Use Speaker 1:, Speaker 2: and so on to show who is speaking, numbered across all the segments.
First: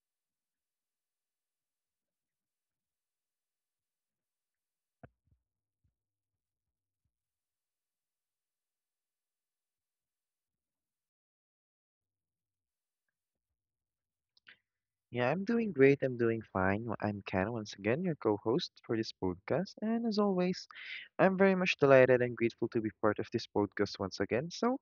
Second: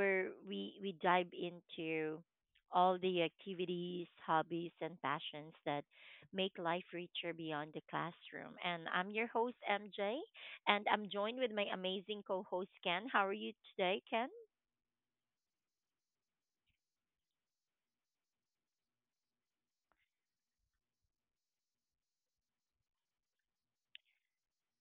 Speaker 1: where we dive into all the activities, hobbies, and passions that make life richer beyond the classroom. And I'm your host, MJ, and I'm joined with my amazing co host, Ken. How are you today, Ken?
Speaker 2: Yeah, I'm doing great. I'm doing fine. I'm Ken, once again, your co-host for this podcast. And as always, I'm very much delighted and grateful to be part of this podcast once again. So,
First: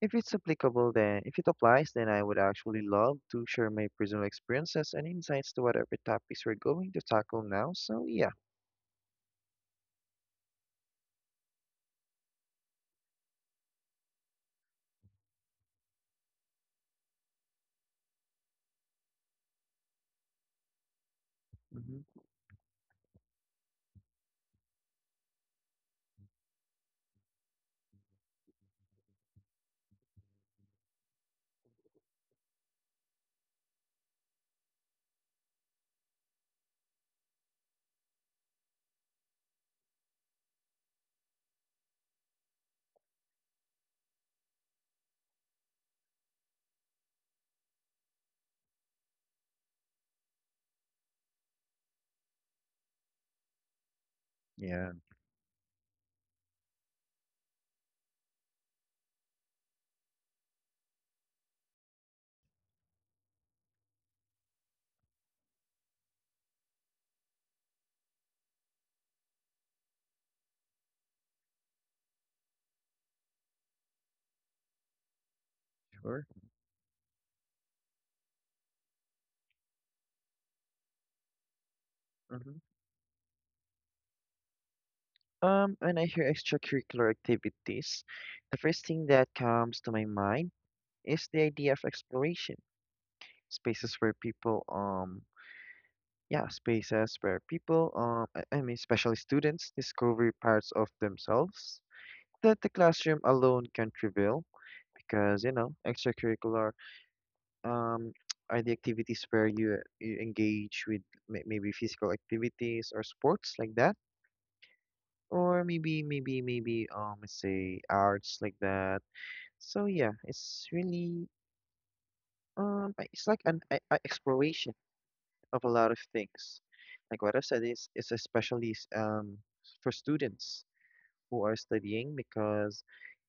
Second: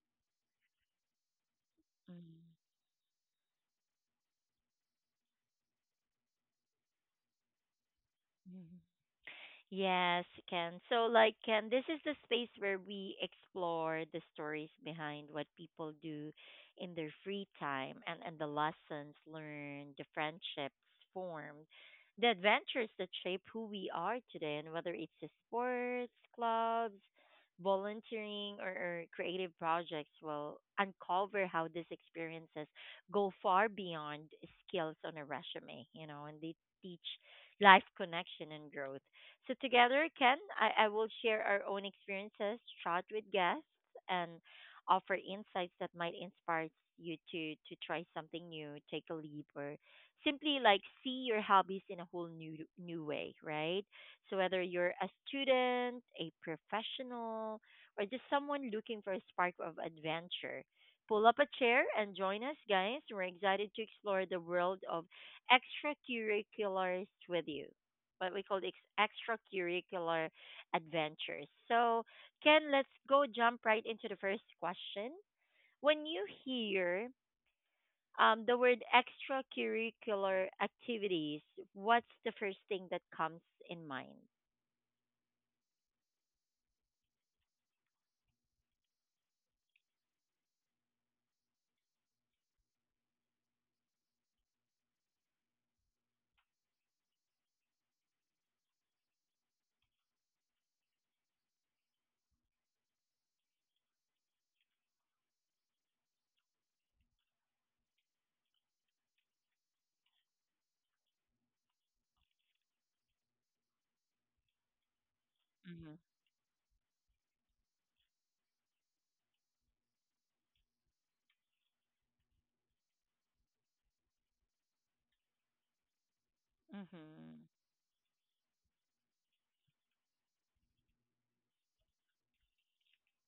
Speaker 2: if it's applicable, then if it applies, then I would
Speaker 1: Mm.
Speaker 2: actually love to share my personal experiences and insights to whatever topics we're going to tackle now. So, yeah.
Speaker 1: Yes, Ken. Ken, this is the space where we explore the stories behind what people do in their free time and the lessons learned, the friendships formed,
Speaker 2: Hmm.
Speaker 1: the adventures that shape who we are today, and whether it's the sports, clubs, volunteering, or creative projects, will uncover how these experiences go far beyond skills on a resume, and they teach life connection and growth so together, Ken, I will share our own experiences, chat with guests, and offer insights that might inspire you to try something new, take a leap, or simply see your hobbies in a whole new way, right? So whether
Speaker 2: Yeah,
Speaker 1: you're a student, a professional, or just someone looking for a spark of adventure, pull up a chair and join us, guys. We're excited to explore the world of extracurriculars with you, what we call extracurricular adventures. So, Ken, let's go jump right into the first question. When
Speaker 2: sure.
Speaker 1: you hear the word extracurricular activities, what's the
Speaker 2: Hmm.
Speaker 1: first thing that comes in mind?
Speaker 2: When I hear extracurricular activities, the first thing that comes to my mind is the idea of exploration, spaces where people, yeah, spaces where people, especially students, discover parts of themselves that the classroom alone can't reveal, because you know, extracurricular um, are the activities where you engage with maybe physical activities or sports like that, or
Speaker 1: Mhm.
Speaker 2: maybe let's say arts like that. So yeah, it's really it's like an a exploration of a lot of things. Like what I
Speaker 1: Mhm.
Speaker 2: said is it's especially for students who are studying because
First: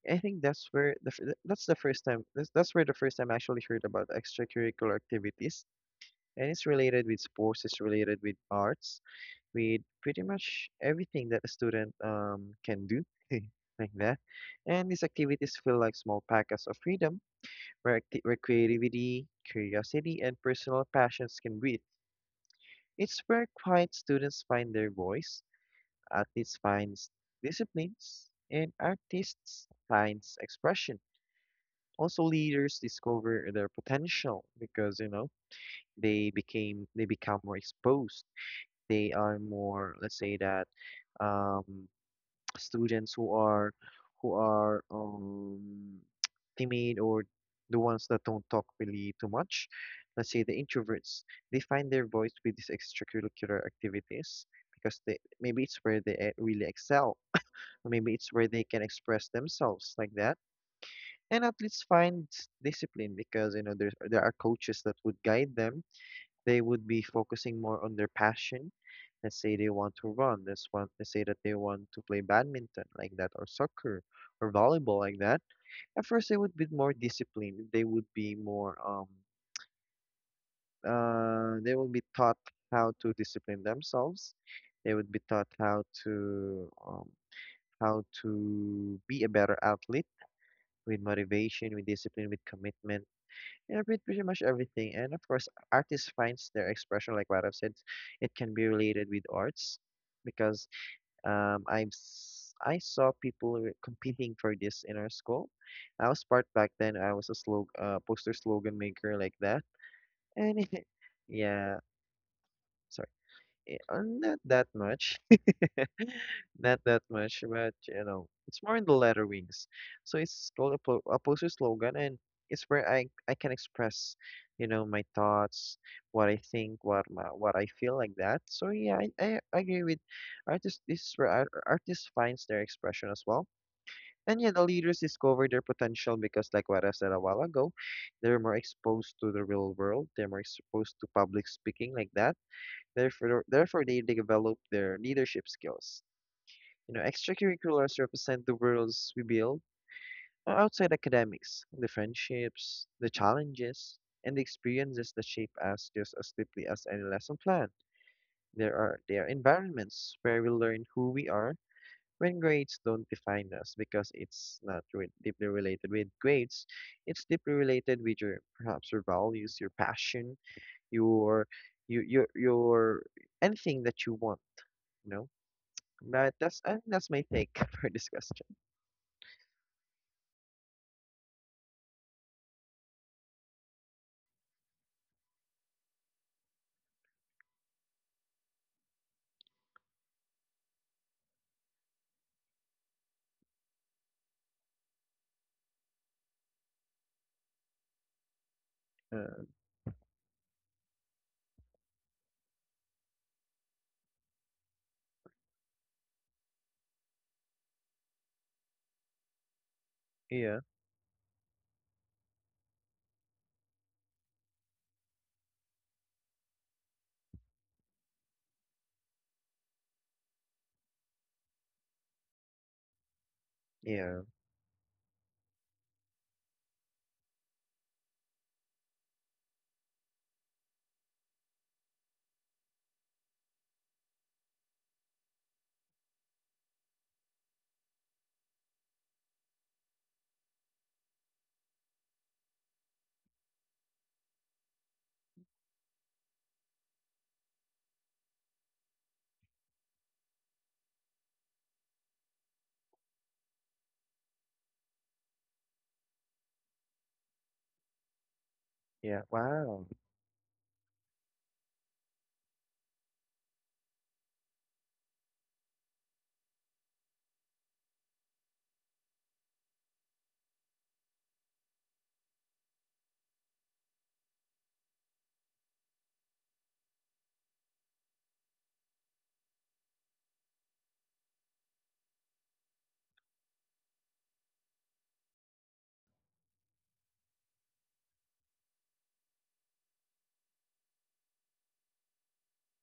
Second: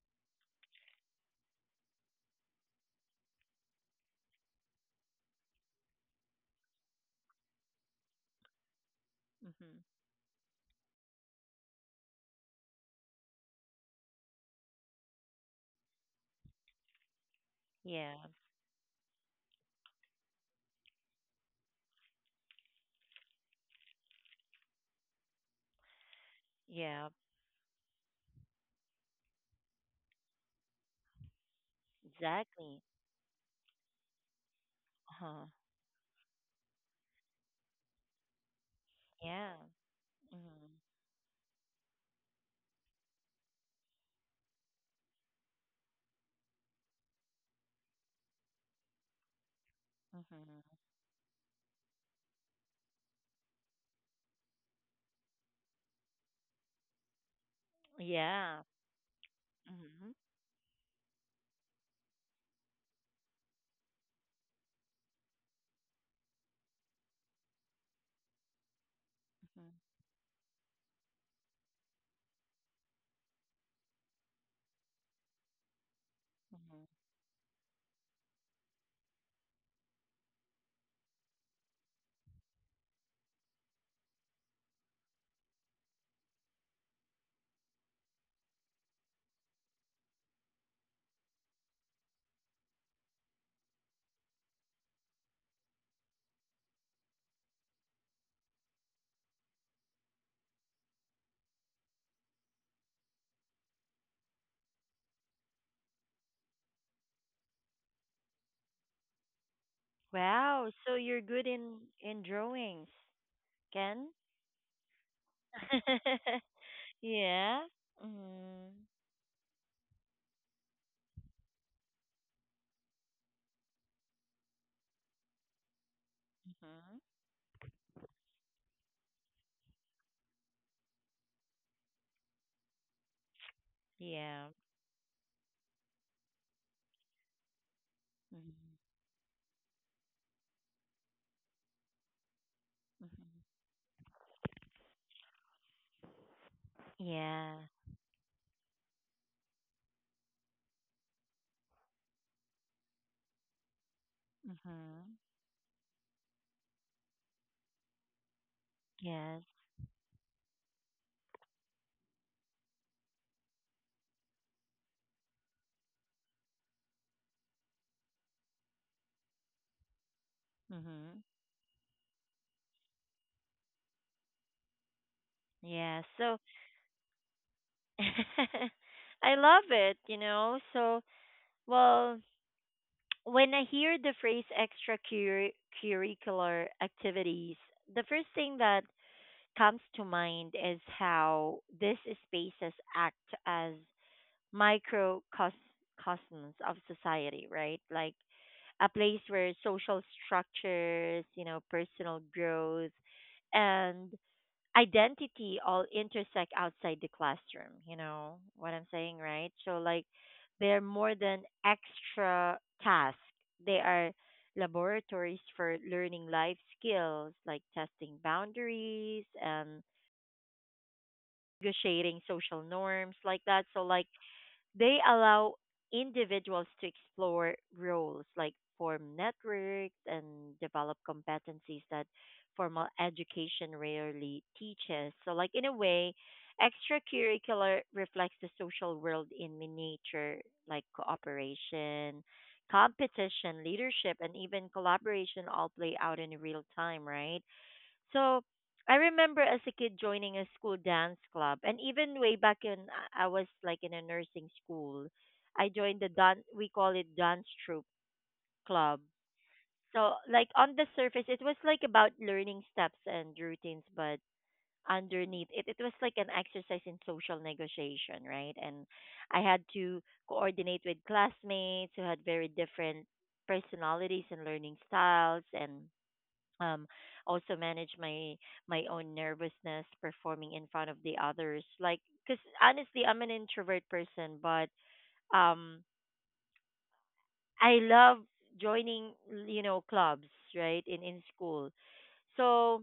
Speaker 2: I think that's where the first time that's where the first time I actually heard about extracurricular activities, and it's related with sports, it's related with arts, with
Speaker 1: Mhm.
Speaker 2: pretty much everything that a student can do like that. And these activities feel like small packets of freedom where
Speaker 1: Yeah,
Speaker 2: where creativity, curiosity, and personal passions can breathe. It's where quiet students find their voice, athletes finds
Speaker 1: yeah,
Speaker 2: disciplines, and artists finds expression. Also, leaders
Speaker 1: exactly.
Speaker 2: discover their potential because you know
Speaker 1: Uh-huh.
Speaker 2: they become more exposed. They are
Speaker 1: Yeah.
Speaker 2: more, let's say that,
Speaker 1: Mhm.
Speaker 2: um, students who are timid or the ones that don't talk really too much. Let's say the
Speaker 1: Mhm.
Speaker 2: introverts, they find their voice with these extracurricular activities because they maybe it's where they really excel, or maybe it's where
Speaker 1: Yeah.
Speaker 2: they can express themselves like
Speaker 1: Mhm.
Speaker 2: that, and at least find discipline because you know there are coaches that would guide them. They would be focusing more on their passion. Let's say they
Speaker 1: Mhm.
Speaker 2: want to run. Let's say that they want to play badminton like that, or soccer, or volleyball like that. At first, they would be
Speaker 1: Mhm.
Speaker 2: more disciplined. They would be more they will be taught how to discipline themselves. They would be taught how to be a better athlete with motivation, with discipline, with commitment. Yeah, pretty much everything. And of course, artists finds their expression, like what I've said, it can be related with arts because I saw people competing for this in our school. I was part back then. I was a slog poster slogan maker like that. And
Speaker 1: Wow,
Speaker 2: it,
Speaker 1: so you're good
Speaker 2: yeah,
Speaker 1: in drawings.
Speaker 2: sorry,
Speaker 1: Can?
Speaker 2: not that much. Not that much,
Speaker 1: Yeah.
Speaker 2: but you know, it's
Speaker 1: Mm-hmm.
Speaker 2: more in the letter wings. So it's called a poster slogan, and it's where I can express, you know, my thoughts, what I think,
Speaker 1: Mm-hmm.
Speaker 2: what I feel like that. So yeah, I agree with artists. This is where artists finds their expression as well. And
Speaker 1: Yeah.
Speaker 2: yeah, the leaders discover their potential because, like what I said a while ago, they're
Speaker 1: Mm-hmm.
Speaker 2: more exposed to the real world. They're more exposed to public speaking like that. Therefore,
Speaker 1: Mm-hmm.
Speaker 2: therefore they develop their leadership skills. You know,
Speaker 1: Yeah.
Speaker 2: extracurriculars represent the worlds we build outside academics, the friendships, the challenges, and the experiences
Speaker 1: Mm-hmm.
Speaker 2: that shape us just as deeply as any lesson plan. There are
Speaker 1: Yes.
Speaker 2: environments where we learn who we are when grades don't define us because it's not deeply related with grades. It's deeply related with your perhaps your values, your passion,
Speaker 1: Mm-hmm.
Speaker 2: your your anything that you want, you know.
Speaker 1: Yeah.
Speaker 2: But
Speaker 1: So
Speaker 2: that's I think that's my take for this question.
Speaker 1: I love it, you know. So, well, when I hear the phrase extracurricular activities, the first thing that comes to mind is how these spaces act as microcosms of society, right? Like a place
Speaker 2: Uh,
Speaker 1: where social structures, you know, personal growth and identity all intersect outside the classroom, you know what I'm saying, right? So like
Speaker 2: yeah,
Speaker 1: they're more than extra tasks. They are laboratories for learning life skills like testing boundaries and negotiating social norms like that. So like
Speaker 2: yeah,
Speaker 1: they allow individuals to explore roles like form networks and develop competencies that formal education rarely teaches. So, like in a way, extracurricular reflects the social world in miniature, like cooperation, competition, leadership, and even collaboration all play out in real time, right? So I remember as a kid joining a school dance club, and even way back in, I was like in a nursing school. I joined the dance. We call it dance troupe club.
Speaker 2: yeah. Wow.
Speaker 1: So like on the surface, it was like about learning steps and routines, but underneath it, it was like an exercise in social negotiation, right? And I had to coordinate with classmates who had very different personalities and learning styles, and um, also manage my own nervousness performing in front of the others like because honestly I'm an introvert person but um I love joining you know clubs right in school so I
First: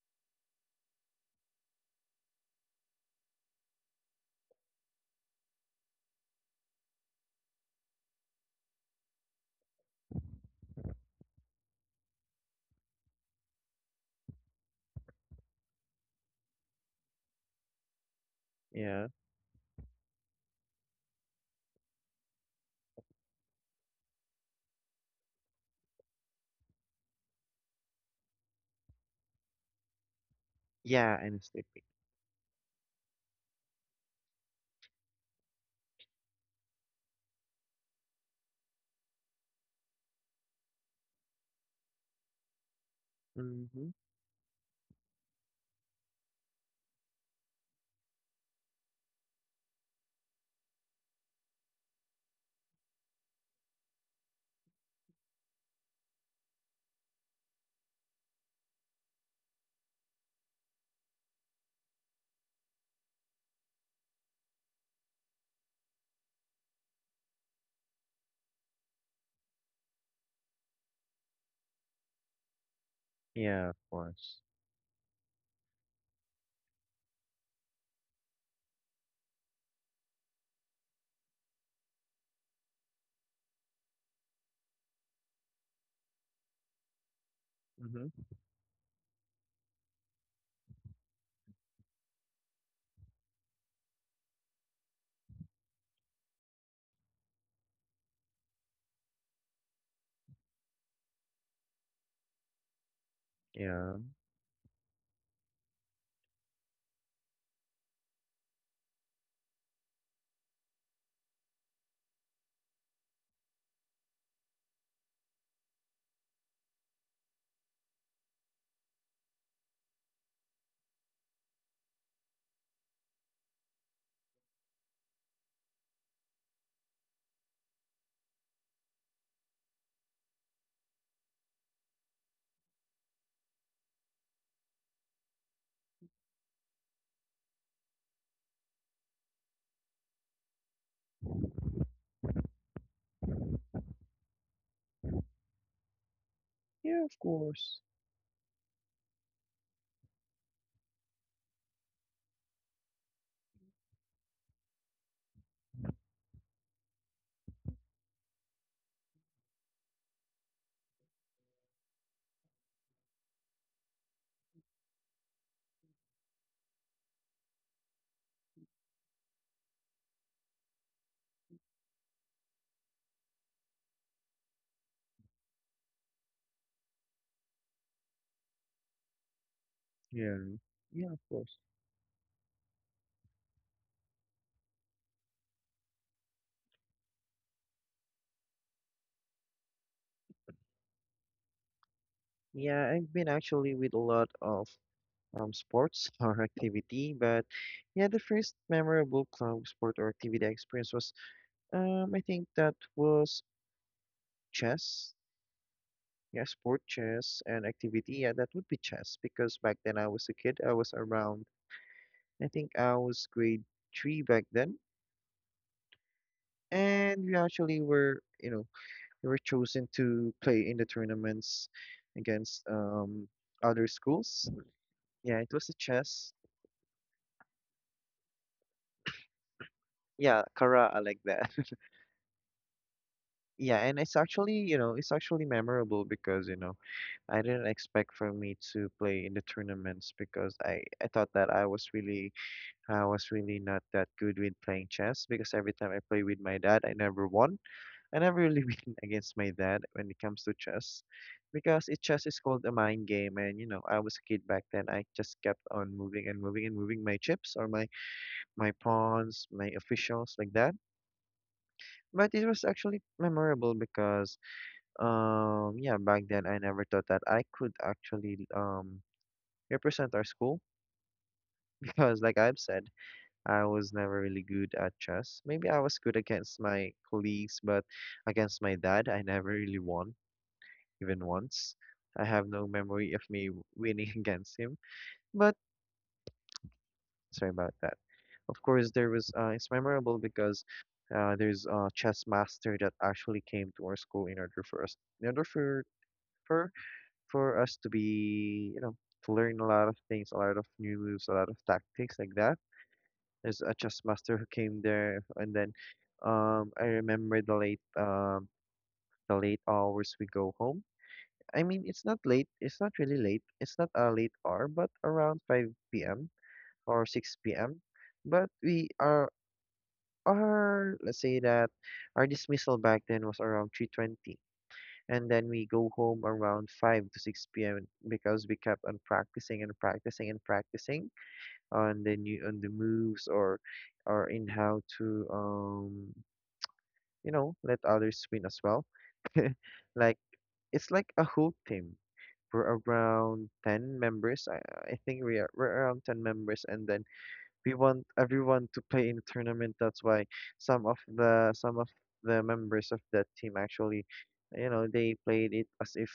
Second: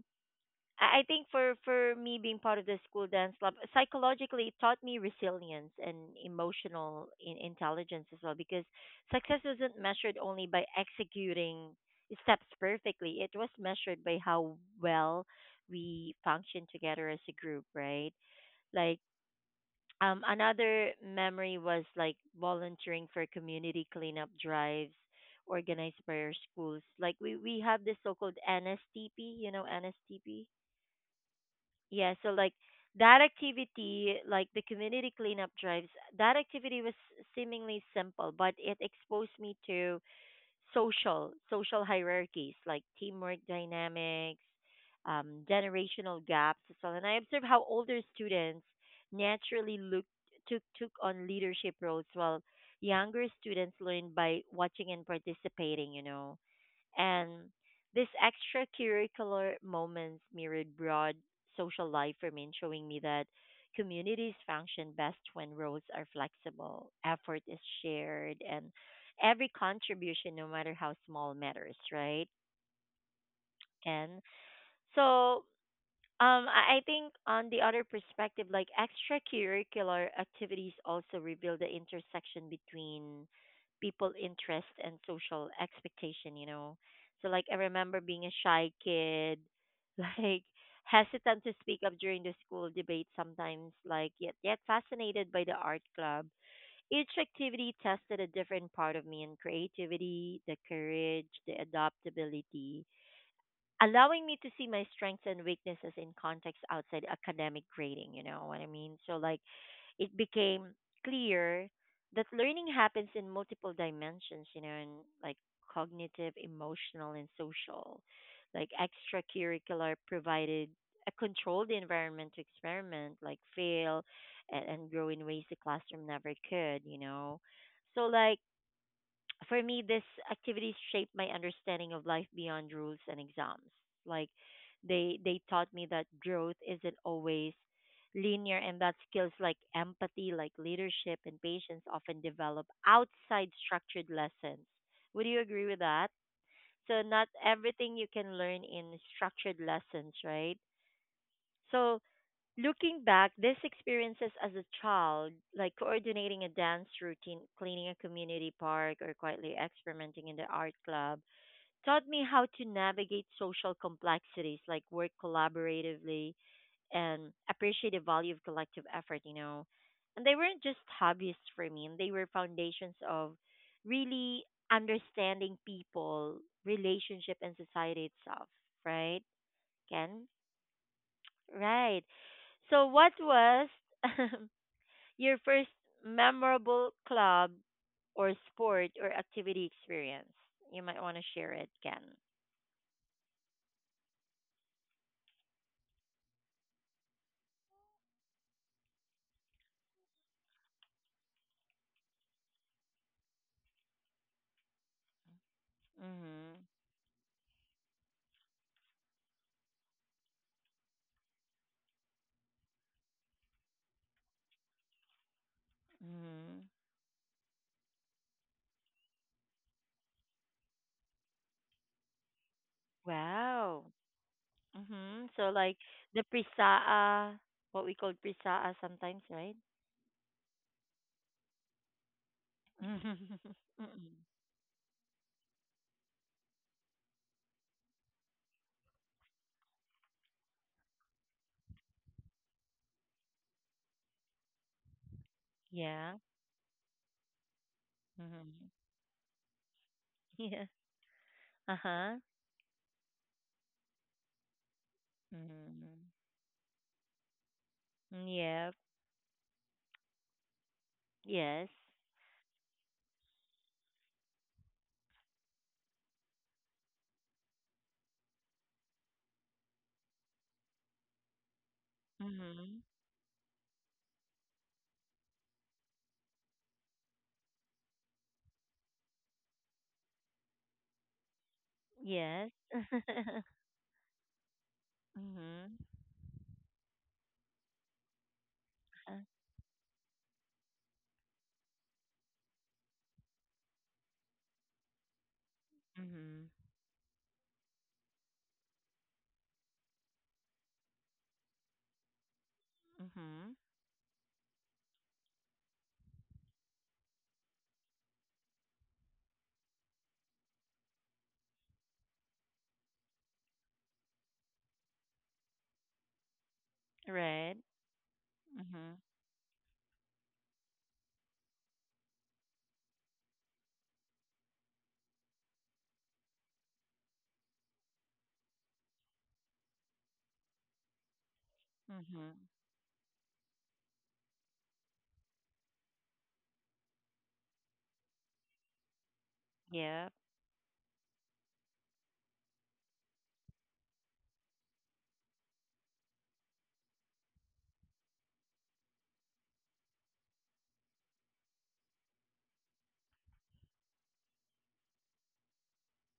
Speaker 1: I think for me being part of the school dance club, psychologically it taught me resilience and emotional intelligence as well because success isn't measured only by executing steps perfectly. It was measured by how well we function together as a group, right? Like
Speaker 2: Yeah,
Speaker 1: another memory was like volunteering for community cleanup drives organized by our schools. Like we have this so-called NSTP, you know, NSTP,
Speaker 2: yeah, I'm sleeping.
Speaker 1: yeah, so like that activity, like the community cleanup drives, that activity was seemingly simple, but it exposed me to social hierarchies like teamwork
Speaker 2: Mm-hmm.
Speaker 1: dynamics, generational gaps as well. And I observed how older students naturally looked took on leadership roles while younger students learned by watching and participating, you know. And these extracurricular moments mirrored broad social life for me, showing me that communities function best when roles are flexible, effort is shared, and every contribution, no matter how small, matters, right?
Speaker 2: Yeah, of
Speaker 1: And
Speaker 2: course.
Speaker 1: so I think on the other perspective, like extracurricular activities also reveal the intersection between people interest and social expectation, you know. So like I remember being
Speaker 2: Mm-hmm.
Speaker 1: a shy kid, like hesitant to speak up during the school debate sometimes, like yet fascinated by the art club. Each activity tested a different part of me and creativity, the courage, the adaptability
Speaker 2: Yeah,
Speaker 1: allowing me to see my strengths and weaknesses in context outside academic grading, you know what I mean? So like it became clear that learning happens in multiple dimensions, you know, and like cognitive, emotional and social. Like extracurricular provided a controlled environment to experiment, like fail and grow in ways the classroom never could, you know. So like for me, this activities shaped my understanding of life beyond rules and exams. Like they taught me that growth isn't always linear and that skills like empathy, like leadership and patience often develop outside structured lessons. Would you agree with that? So
Speaker 2: yeah, of
Speaker 1: not
Speaker 2: course.
Speaker 1: everything you can learn in structured lessons, right? So looking back, these experiences as a child, like coordinating a dance routine, cleaning a community park, or quietly experimenting in the art club, taught me how to navigate social complexities, like work collaboratively and appreciate the value of collective effort, you know. And they weren't just hobbies for me, and they were foundations of really understanding people, relationship, and society itself, right, Ken?
Speaker 2: Yeah, yeah, of course.
Speaker 1: Right. So what was your first memorable club or sport or activity experience? You might want to share it, Ken.
Speaker 2: Yeah, I've been actually with a lot of sports or activity, but yeah, the first memorable club sport or activity I experienced was I think that was chess. Yeah,
Speaker 1: Mhm.
Speaker 2: sport chess and activity. Yeah, that would be chess because back then I was a kid. I was around, I think I was grade 3 back then.
Speaker 1: Mhm.
Speaker 2: And we actually were, you know, we were chosen to play in the tournaments against
Speaker 1: Wow.
Speaker 2: other schools.
Speaker 1: Mhm.
Speaker 2: Yeah,
Speaker 1: So
Speaker 2: it was a
Speaker 1: like the
Speaker 2: chess.
Speaker 1: prisaa, what we call prisaa sometimes, right?
Speaker 2: Yeah, Kara, I like that.
Speaker 1: Mhm.
Speaker 2: Yeah, and
Speaker 1: Mm-mm.
Speaker 2: it's actually, you know, it's actually memorable because, you know, I didn't expect for me to play in the tournaments because I thought that I was really not that good with playing chess because every time I
Speaker 1: Yeah.
Speaker 2: play with my dad, I never won. I never really
Speaker 1: Mhm.
Speaker 2: win against my dad when it comes to
Speaker 1: Yeah.
Speaker 2: chess because it
Speaker 1: Uh-huh.
Speaker 2: chess is called a mind game and you know, I was a kid back then. I just kept on
Speaker 1: Mhm.
Speaker 2: moving and moving and moving my chips or my
Speaker 1: Yep.
Speaker 2: my pawns, my officials like that.
Speaker 1: Yes.
Speaker 2: But it was actually memorable because yeah, back then I never thought that I could actually represent our school because like I've
Speaker 1: Mhm.
Speaker 2: said I was never really good at chess. Maybe I was good against my colleagues, but against my dad, I never really won, even once. I
Speaker 1: Yes.
Speaker 2: have no memory of me winning against him, but
Speaker 1: Mhm.
Speaker 2: sorry about that. Of course,
Speaker 1: Uh,
Speaker 2: there was, it's memorable because there's a chess master that actually came to our school in order for us, in order
Speaker 1: Mhm.
Speaker 2: for, for us to be, you know, to learn a lot of things, a lot of new moves, a lot of tactics like that.
Speaker 1: Mhm.
Speaker 2: There's a chess master who came there, and then I remember the late hours we go home. I mean, it's not late. It's not really late. It's not a late hour, but around 5 p.m. or
Speaker 1: Right.
Speaker 2: 6 p.m. But we
Speaker 1: Mhm.
Speaker 2: are our let's say that our dismissal back then was around 3:20, and then we go home around 5 to 6 p.m. because we kept on practicing and practicing and practicing on the
Speaker 1: Mhm.
Speaker 2: new on the moves or in how to you know let others win as well
Speaker 1: Yep.
Speaker 2: like it's like a whole team we're around 10 members I think we're around 10 members and then we want everyone to play in a tournament. That's why some of the members of that team actually you know they played it as if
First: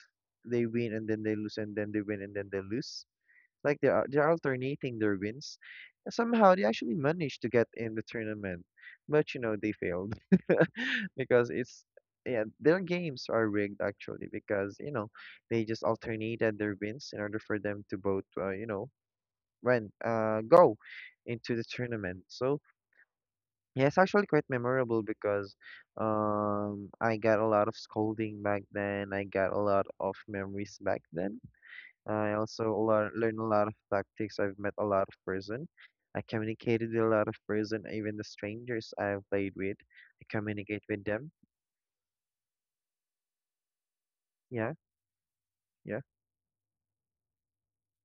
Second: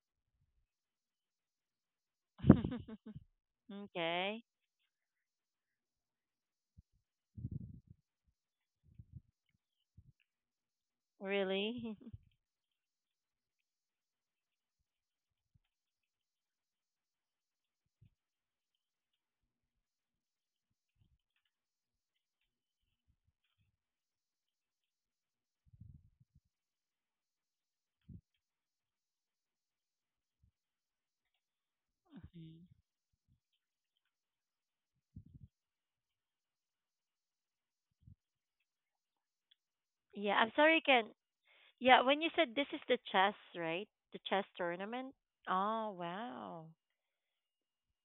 Speaker 2: they win and then they lose and then they win and then they lose like they're
Speaker 1: Okay.
Speaker 2: alternating their wins. And somehow they actually managed to get in the tournament, but you know they failed because it's
Speaker 1: Really?
Speaker 2: yeah their games are rigged actually because you know they just alternated their wins in order for them to both you know when go into the tournament. So yeah, it's actually quite memorable because I got a lot of scolding back then. I got a lot of memories back then. I also
Speaker 1: Mhm.
Speaker 2: learn a lot of tactics. I've met a lot of person. I communicated with a lot of person, even the strangers I've played with. I
Speaker 1: Yeah. I'm sorry,
Speaker 2: communicate with
Speaker 1: Ken.
Speaker 2: them.
Speaker 1: Yeah. When you said this is the chess, right? The chess
Speaker 2: Yeah,
Speaker 1: tournament. Oh
Speaker 2: yeah.
Speaker 1: wow.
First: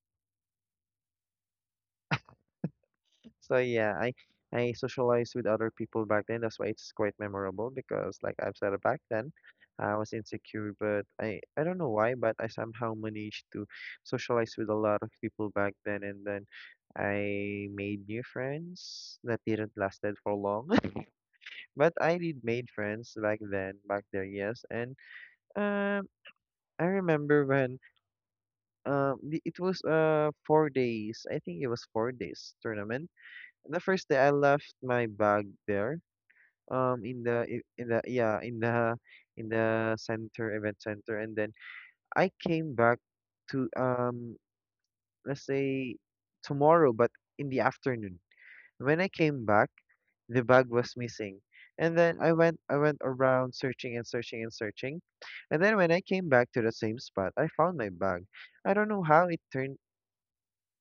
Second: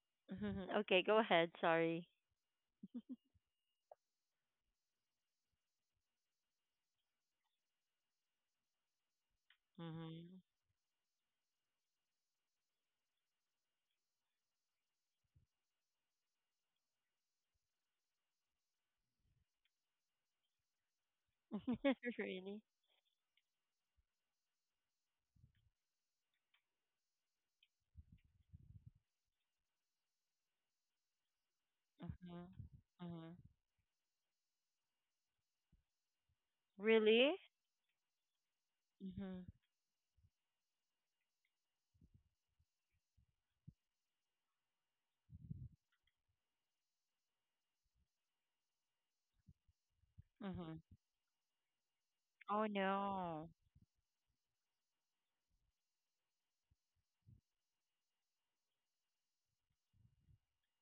Speaker 1: Mhm. Okay. Go ahead. Sorry.
Speaker 2: So yeah, I socialized with other people back then. That's why it's quite memorable because, like I've said, back then I was
Speaker 1: Mhm.
Speaker 2: insecure, but I don't know why, but I somehow managed to socialize with a lot of people back then, and then I made new friends that didn't lasted for long. But I did
Speaker 1: Really.
Speaker 2: made friends back then, back there, yes. And um, I remember when it was 4 days. I think it was four
Speaker 1: Mhm.
Speaker 2: days tournament.
Speaker 1: Mhm.
Speaker 2: The first day I left my bag there, in
Speaker 1: Really?
Speaker 2: the
Speaker 1: Mhm.
Speaker 2: in the center event center, and then I came back to let's say tomorrow, but in the afternoon. When I came back, the bag
Speaker 1: Mhm.
Speaker 2: was missing. And then
Speaker 1: Oh
Speaker 2: I went
Speaker 1: no.
Speaker 2: around searching and searching and searching. And then when I came back to the same spot, I found my bag. I don't know how it turned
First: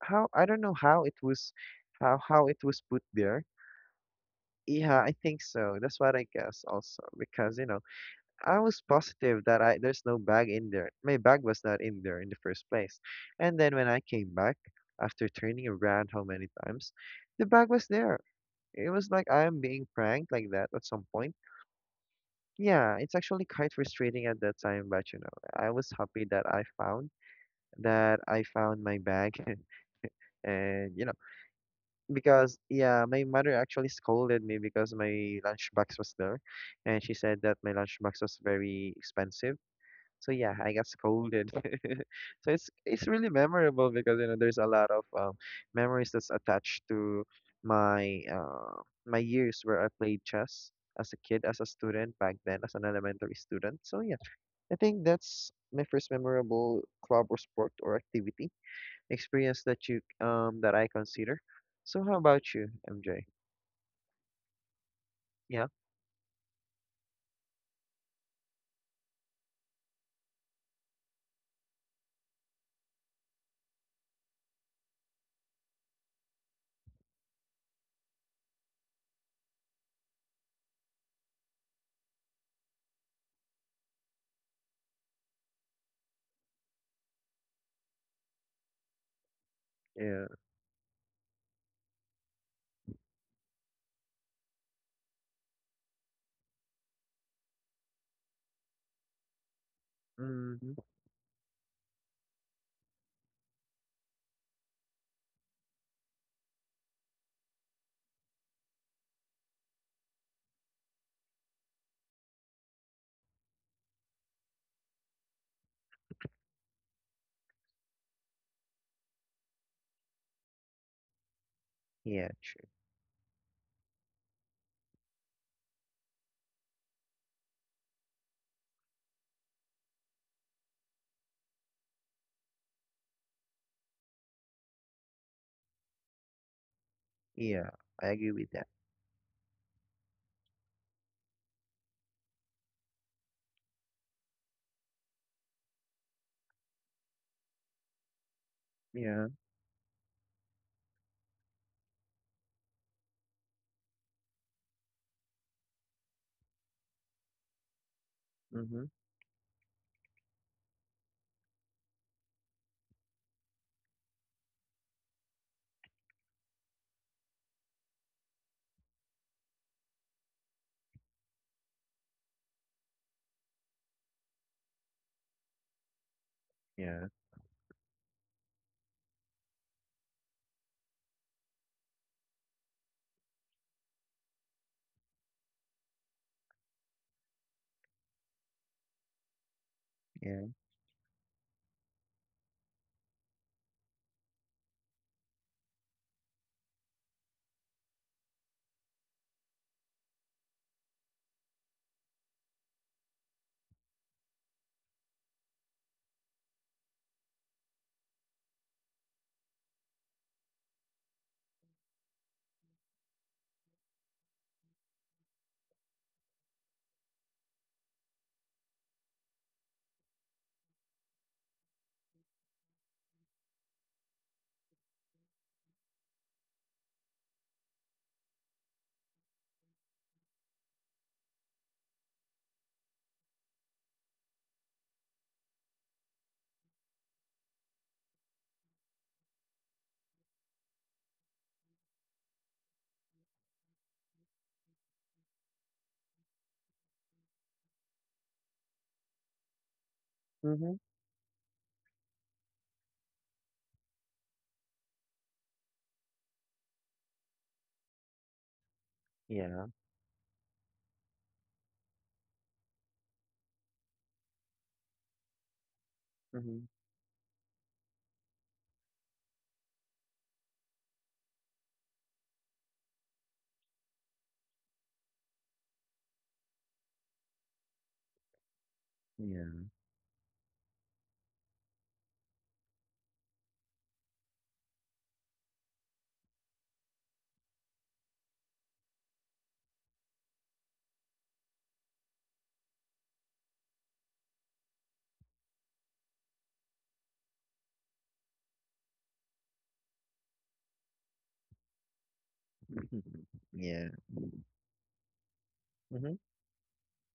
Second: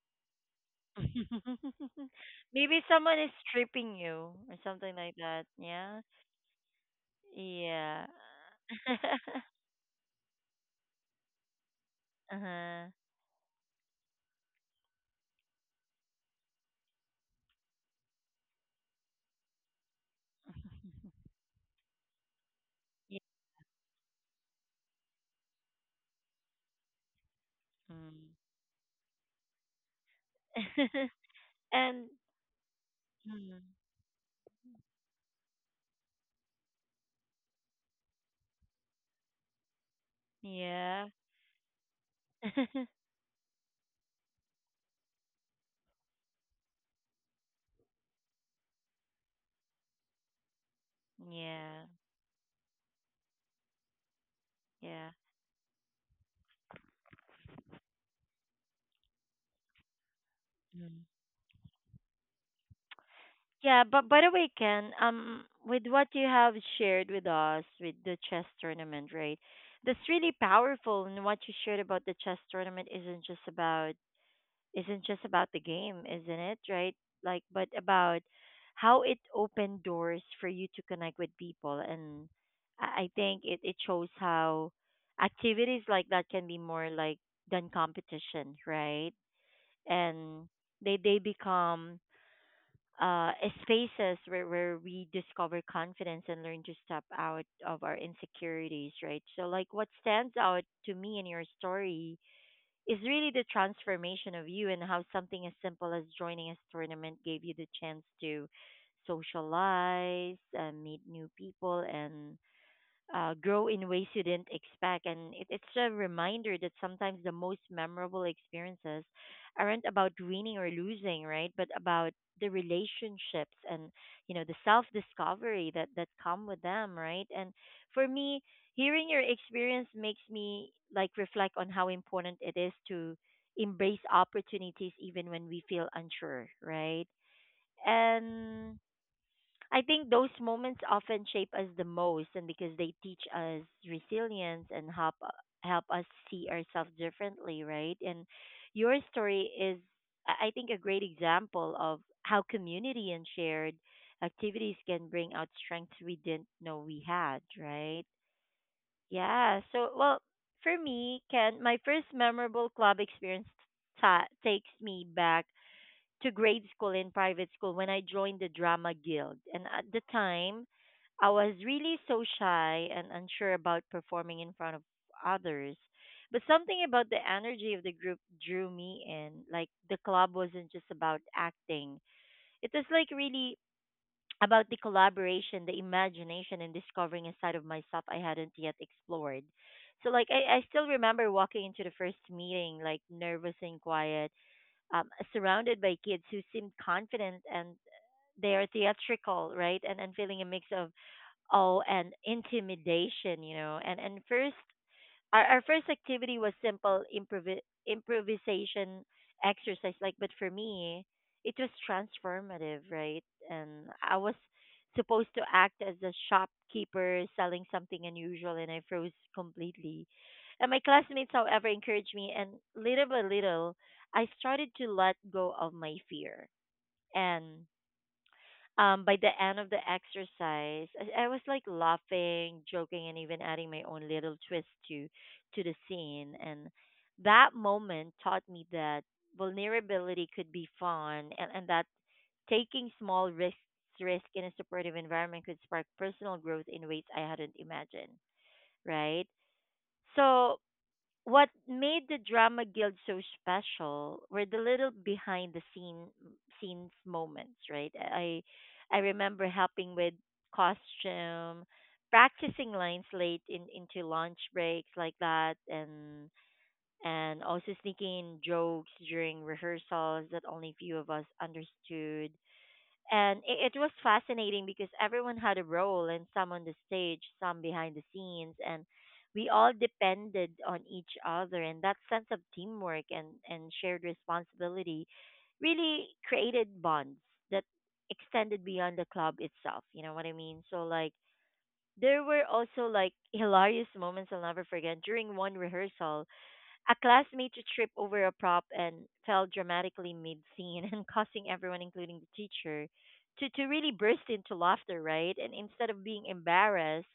Speaker 2: how I don't know how it
Speaker 1: Maybe
Speaker 2: was put
Speaker 1: someone is
Speaker 2: there.
Speaker 1: stripping you or something
Speaker 2: Yeah, I
Speaker 1: like
Speaker 2: think
Speaker 1: that.
Speaker 2: so. That's
Speaker 1: Yeah.
Speaker 2: what I guess also because you know,
Speaker 1: Yeah.
Speaker 2: I was positive that I there's no bag in there. My bag was not in there in the first
Speaker 1: Uh-huh.
Speaker 2: place. And then when I came back after turning around how many times, the bag was there. It was like I am being pranked like that at some point. Yeah, it's
Speaker 1: Yeah.
Speaker 2: actually quite frustrating at that time, but I was happy that I found my bag. and you
Speaker 1: Mm.
Speaker 2: know,
Speaker 1: And
Speaker 2: because yeah, my mother
Speaker 1: mm,
Speaker 2: actually scolded me because my lunchbox was there, and she said that my lunchbox was very expensive. So yeah, I got
Speaker 1: yeah.
Speaker 2: scolded. So it's really memorable because there's a lot of memories that's attached to my years where I played chess as a kid, as a
Speaker 1: Yeah.
Speaker 2: student back then, as an elementary student. So I think
Speaker 1: Yeah.
Speaker 2: that's my first memorable club or sport or activity experience that you that I
Speaker 1: Mm.
Speaker 2: consider. So how about you, MJ?
Speaker 1: Yeah, but by the way, Ken,
Speaker 2: Yeah.
Speaker 1: with what you have shared with us with the chess tournament, right? That's really powerful, and what you shared about the chess tournament isn't just about the game, isn't it? Right? Like, but about how it opened doors for you to connect with people. And I think it shows how activities like that can be more like than competition, right?
Speaker 2: Yeah.
Speaker 1: And they become uh, spaces where we discover confidence and learn to step out of our insecurities, right? So, like, what stands out
Speaker 2: Hmm.
Speaker 1: to me in your story is really the transformation of you and how something as simple as joining a tournament gave you the chance to socialize, meet new people, and grow in ways you didn't expect. And it's a reminder that sometimes the most memorable experiences aren't about winning or losing, right? But about
Speaker 2: Yeah,
Speaker 1: the
Speaker 2: true.
Speaker 1: relationships and you know the self discovery that come with them, right? And for me, hearing your experience makes me like reflect on how important it is to embrace opportunities even when we feel unsure, right?
Speaker 2: Yeah, I agree with that.
Speaker 1: And I think those moments often shape us the most, and because they teach us resilience and help help us see ourselves differently, right? And your
Speaker 2: Yeah.
Speaker 1: story is, I think, a great example of how community and shared activities can bring out strengths we didn't know we had, right?
Speaker 2: Mm-hmm.
Speaker 1: Yeah. So, well, for me, Ken, my first memorable club experience takes me back to grade school and private school when I joined the drama guild. And at the time, I was really so shy and unsure about performing in front of others. But something
Speaker 2: Yeah.
Speaker 1: about the energy of the group drew me in. Like the club wasn't just about acting. It was like really about the collaboration, the imagination and discovering a side of myself I hadn't yet explored. So like
Speaker 2: Yeah.
Speaker 1: I still remember walking into the first meeting like nervous and quiet surrounded by kids who seemed confident and they are theatrical, right? And feeling a mix of awe and intimidation, you know. And first our first activity was simple improvisation exercise. Like, but for me, it was transformative, right? And I was supposed to act as a shopkeeper selling something unusual, and I froze completely. And my classmates, however, encouraged me, and little by little, I started to let go of my fear. And by the end of the exercise, I was like laughing, joking, and even adding my own little twist to the scene. And that moment taught me that vulnerability could be fun, and that taking small risk in a supportive environment could spark personal growth in ways I hadn't imagined. Right. So
Speaker 2: Mm-hmm.
Speaker 1: what made the Drama Guild so special were the little behind the scene scenes moments, right? I remember
Speaker 2: Yeah.
Speaker 1: helping with costume, practicing lines late in into lunch breaks like that and
Speaker 2: Mm-hmm.
Speaker 1: and also sneaking in jokes during rehearsals that only few of us understood and it was fascinating because everyone had a role and some on the stage some behind the scenes and we
Speaker 2: Yeah.
Speaker 1: all depended on each other, and that sense of teamwork and shared responsibility really created bonds that extended beyond the club itself, you know what I mean? So like there were also like hilarious moments I'll never forget. During one rehearsal, a classmate tripped over a prop and fell dramatically mid-scene and causing everyone, including the teacher, to
Speaker 2: Yeah.
Speaker 1: really burst into laughter, right? And instead of
Speaker 2: Mm-hmm.
Speaker 1: being embarrassed,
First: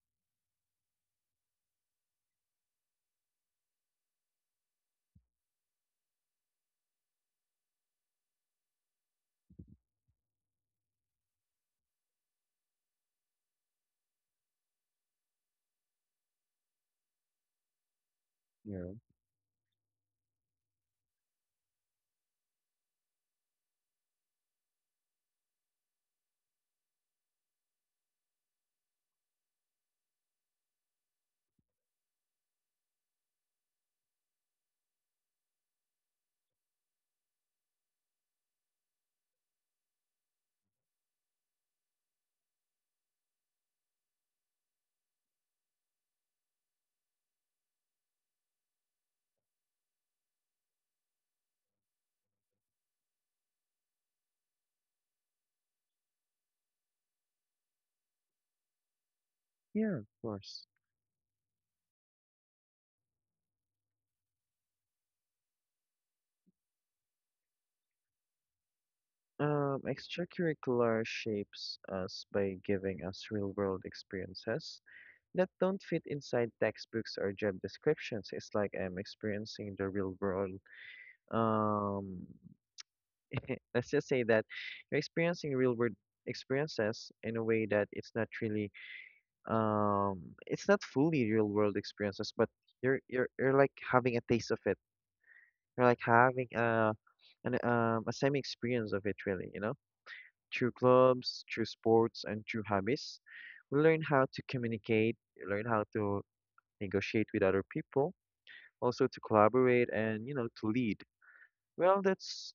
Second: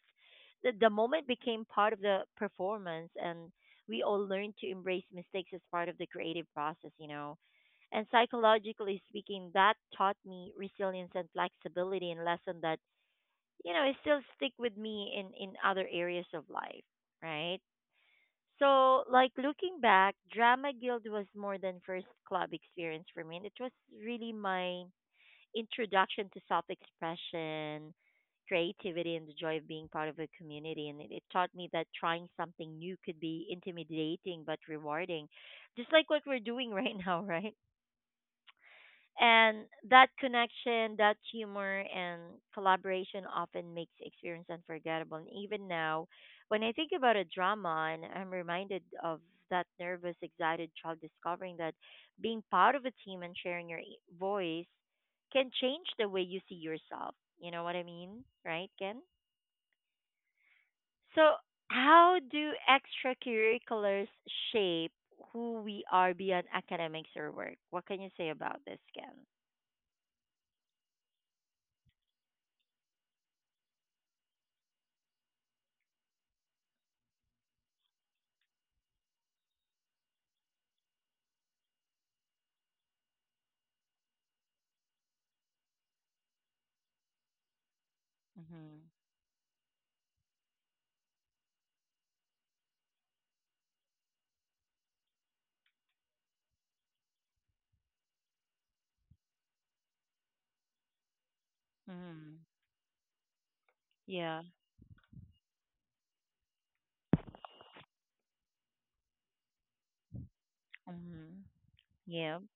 Speaker 1: the moment became part of the performance, and we all learned to embrace mistakes as part of the creative process, you know. And psychologically speaking, that taught me resilience and flexibility, and lesson that, you know, it still stick with me in other areas of life, right?
Speaker 2: Yeah.
Speaker 1: So, like looking back, Drama Guild was more than first club experience for me. And it was really my introduction to self-expression, creativity, and the joy of being part of a community. And it taught me that trying something new could be intimidating but rewarding, just like what we're doing right now, right? And that connection, that humor, and collaboration often makes the experience unforgettable. And even now, when I think about a drama, and I'm reminded of that nervous, excited child discovering that being part of a team and sharing your e- voice can change the way you see yourself. You know what I mean? Right, Ken?
Speaker 2: Yeah, of course.
Speaker 1: So, how do extracurriculars shape who we are beyond academics or work? What can you say about this, Ken?
Speaker 2: Extracurricular shapes us by giving us real-world experiences that don't fit inside textbooks or job descriptions. It's like I'm experiencing the real world. Um, let's just say that you're experiencing real world experiences in a way that it's not really
Speaker 1: Mm-hmm.
Speaker 2: it's not fully real world experiences, but you're like having a taste of it. You're like having a an a semi experience of it really, you know? Through clubs, through sports
Speaker 1: Mm-hmm.
Speaker 2: and through hobbies. We learn how to
Speaker 1: Yeah.
Speaker 2: communicate. We learn how to negotiate with other people, also to collaborate and to lead.
Speaker 1: Mm-hmm.
Speaker 2: Well,
Speaker 1: Yep.
Speaker 2: that's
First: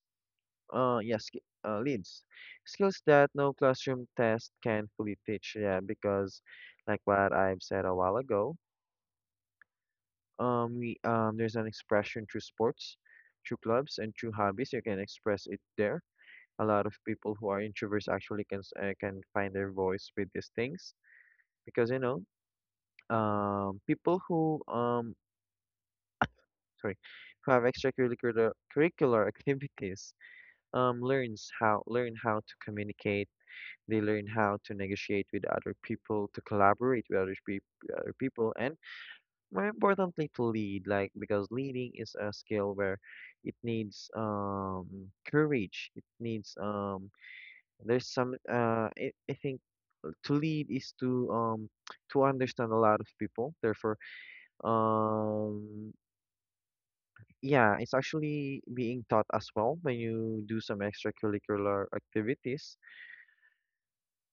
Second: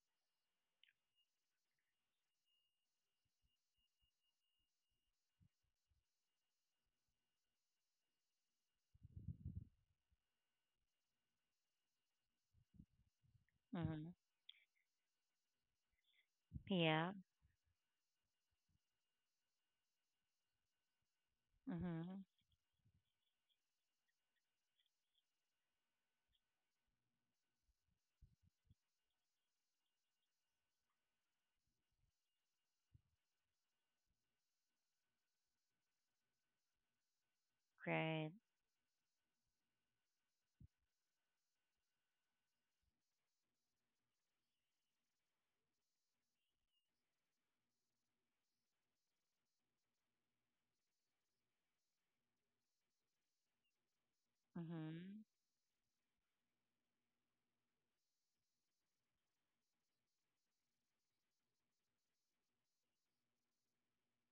Speaker 2: yeah, sk leads skills that no classroom test can fully teach. Yeah, because like what I've said a while ago, we there's an expression through sports, through clubs,
Speaker 1: Mm-hmm.
Speaker 2: and through hobbies. You can express it there. A lot of
Speaker 1: Yeah.
Speaker 2: people who are introverts actually can find their voice with these things because
Speaker 1: Mm-hmm.
Speaker 2: people who sorry who have extracurricular curricular activities learn how to communicate. They learn how to negotiate with other people, to collaborate with other
Speaker 1: Right.
Speaker 2: people, and more importantly, to lead. Like because leading is a skill where it needs courage. It needs there's some I think to lead is to understand a lot of people. Therefore,
Speaker 1: Mm-hmm.
Speaker 2: um, yeah, it's actually being taught as well when you do some extracurricular activities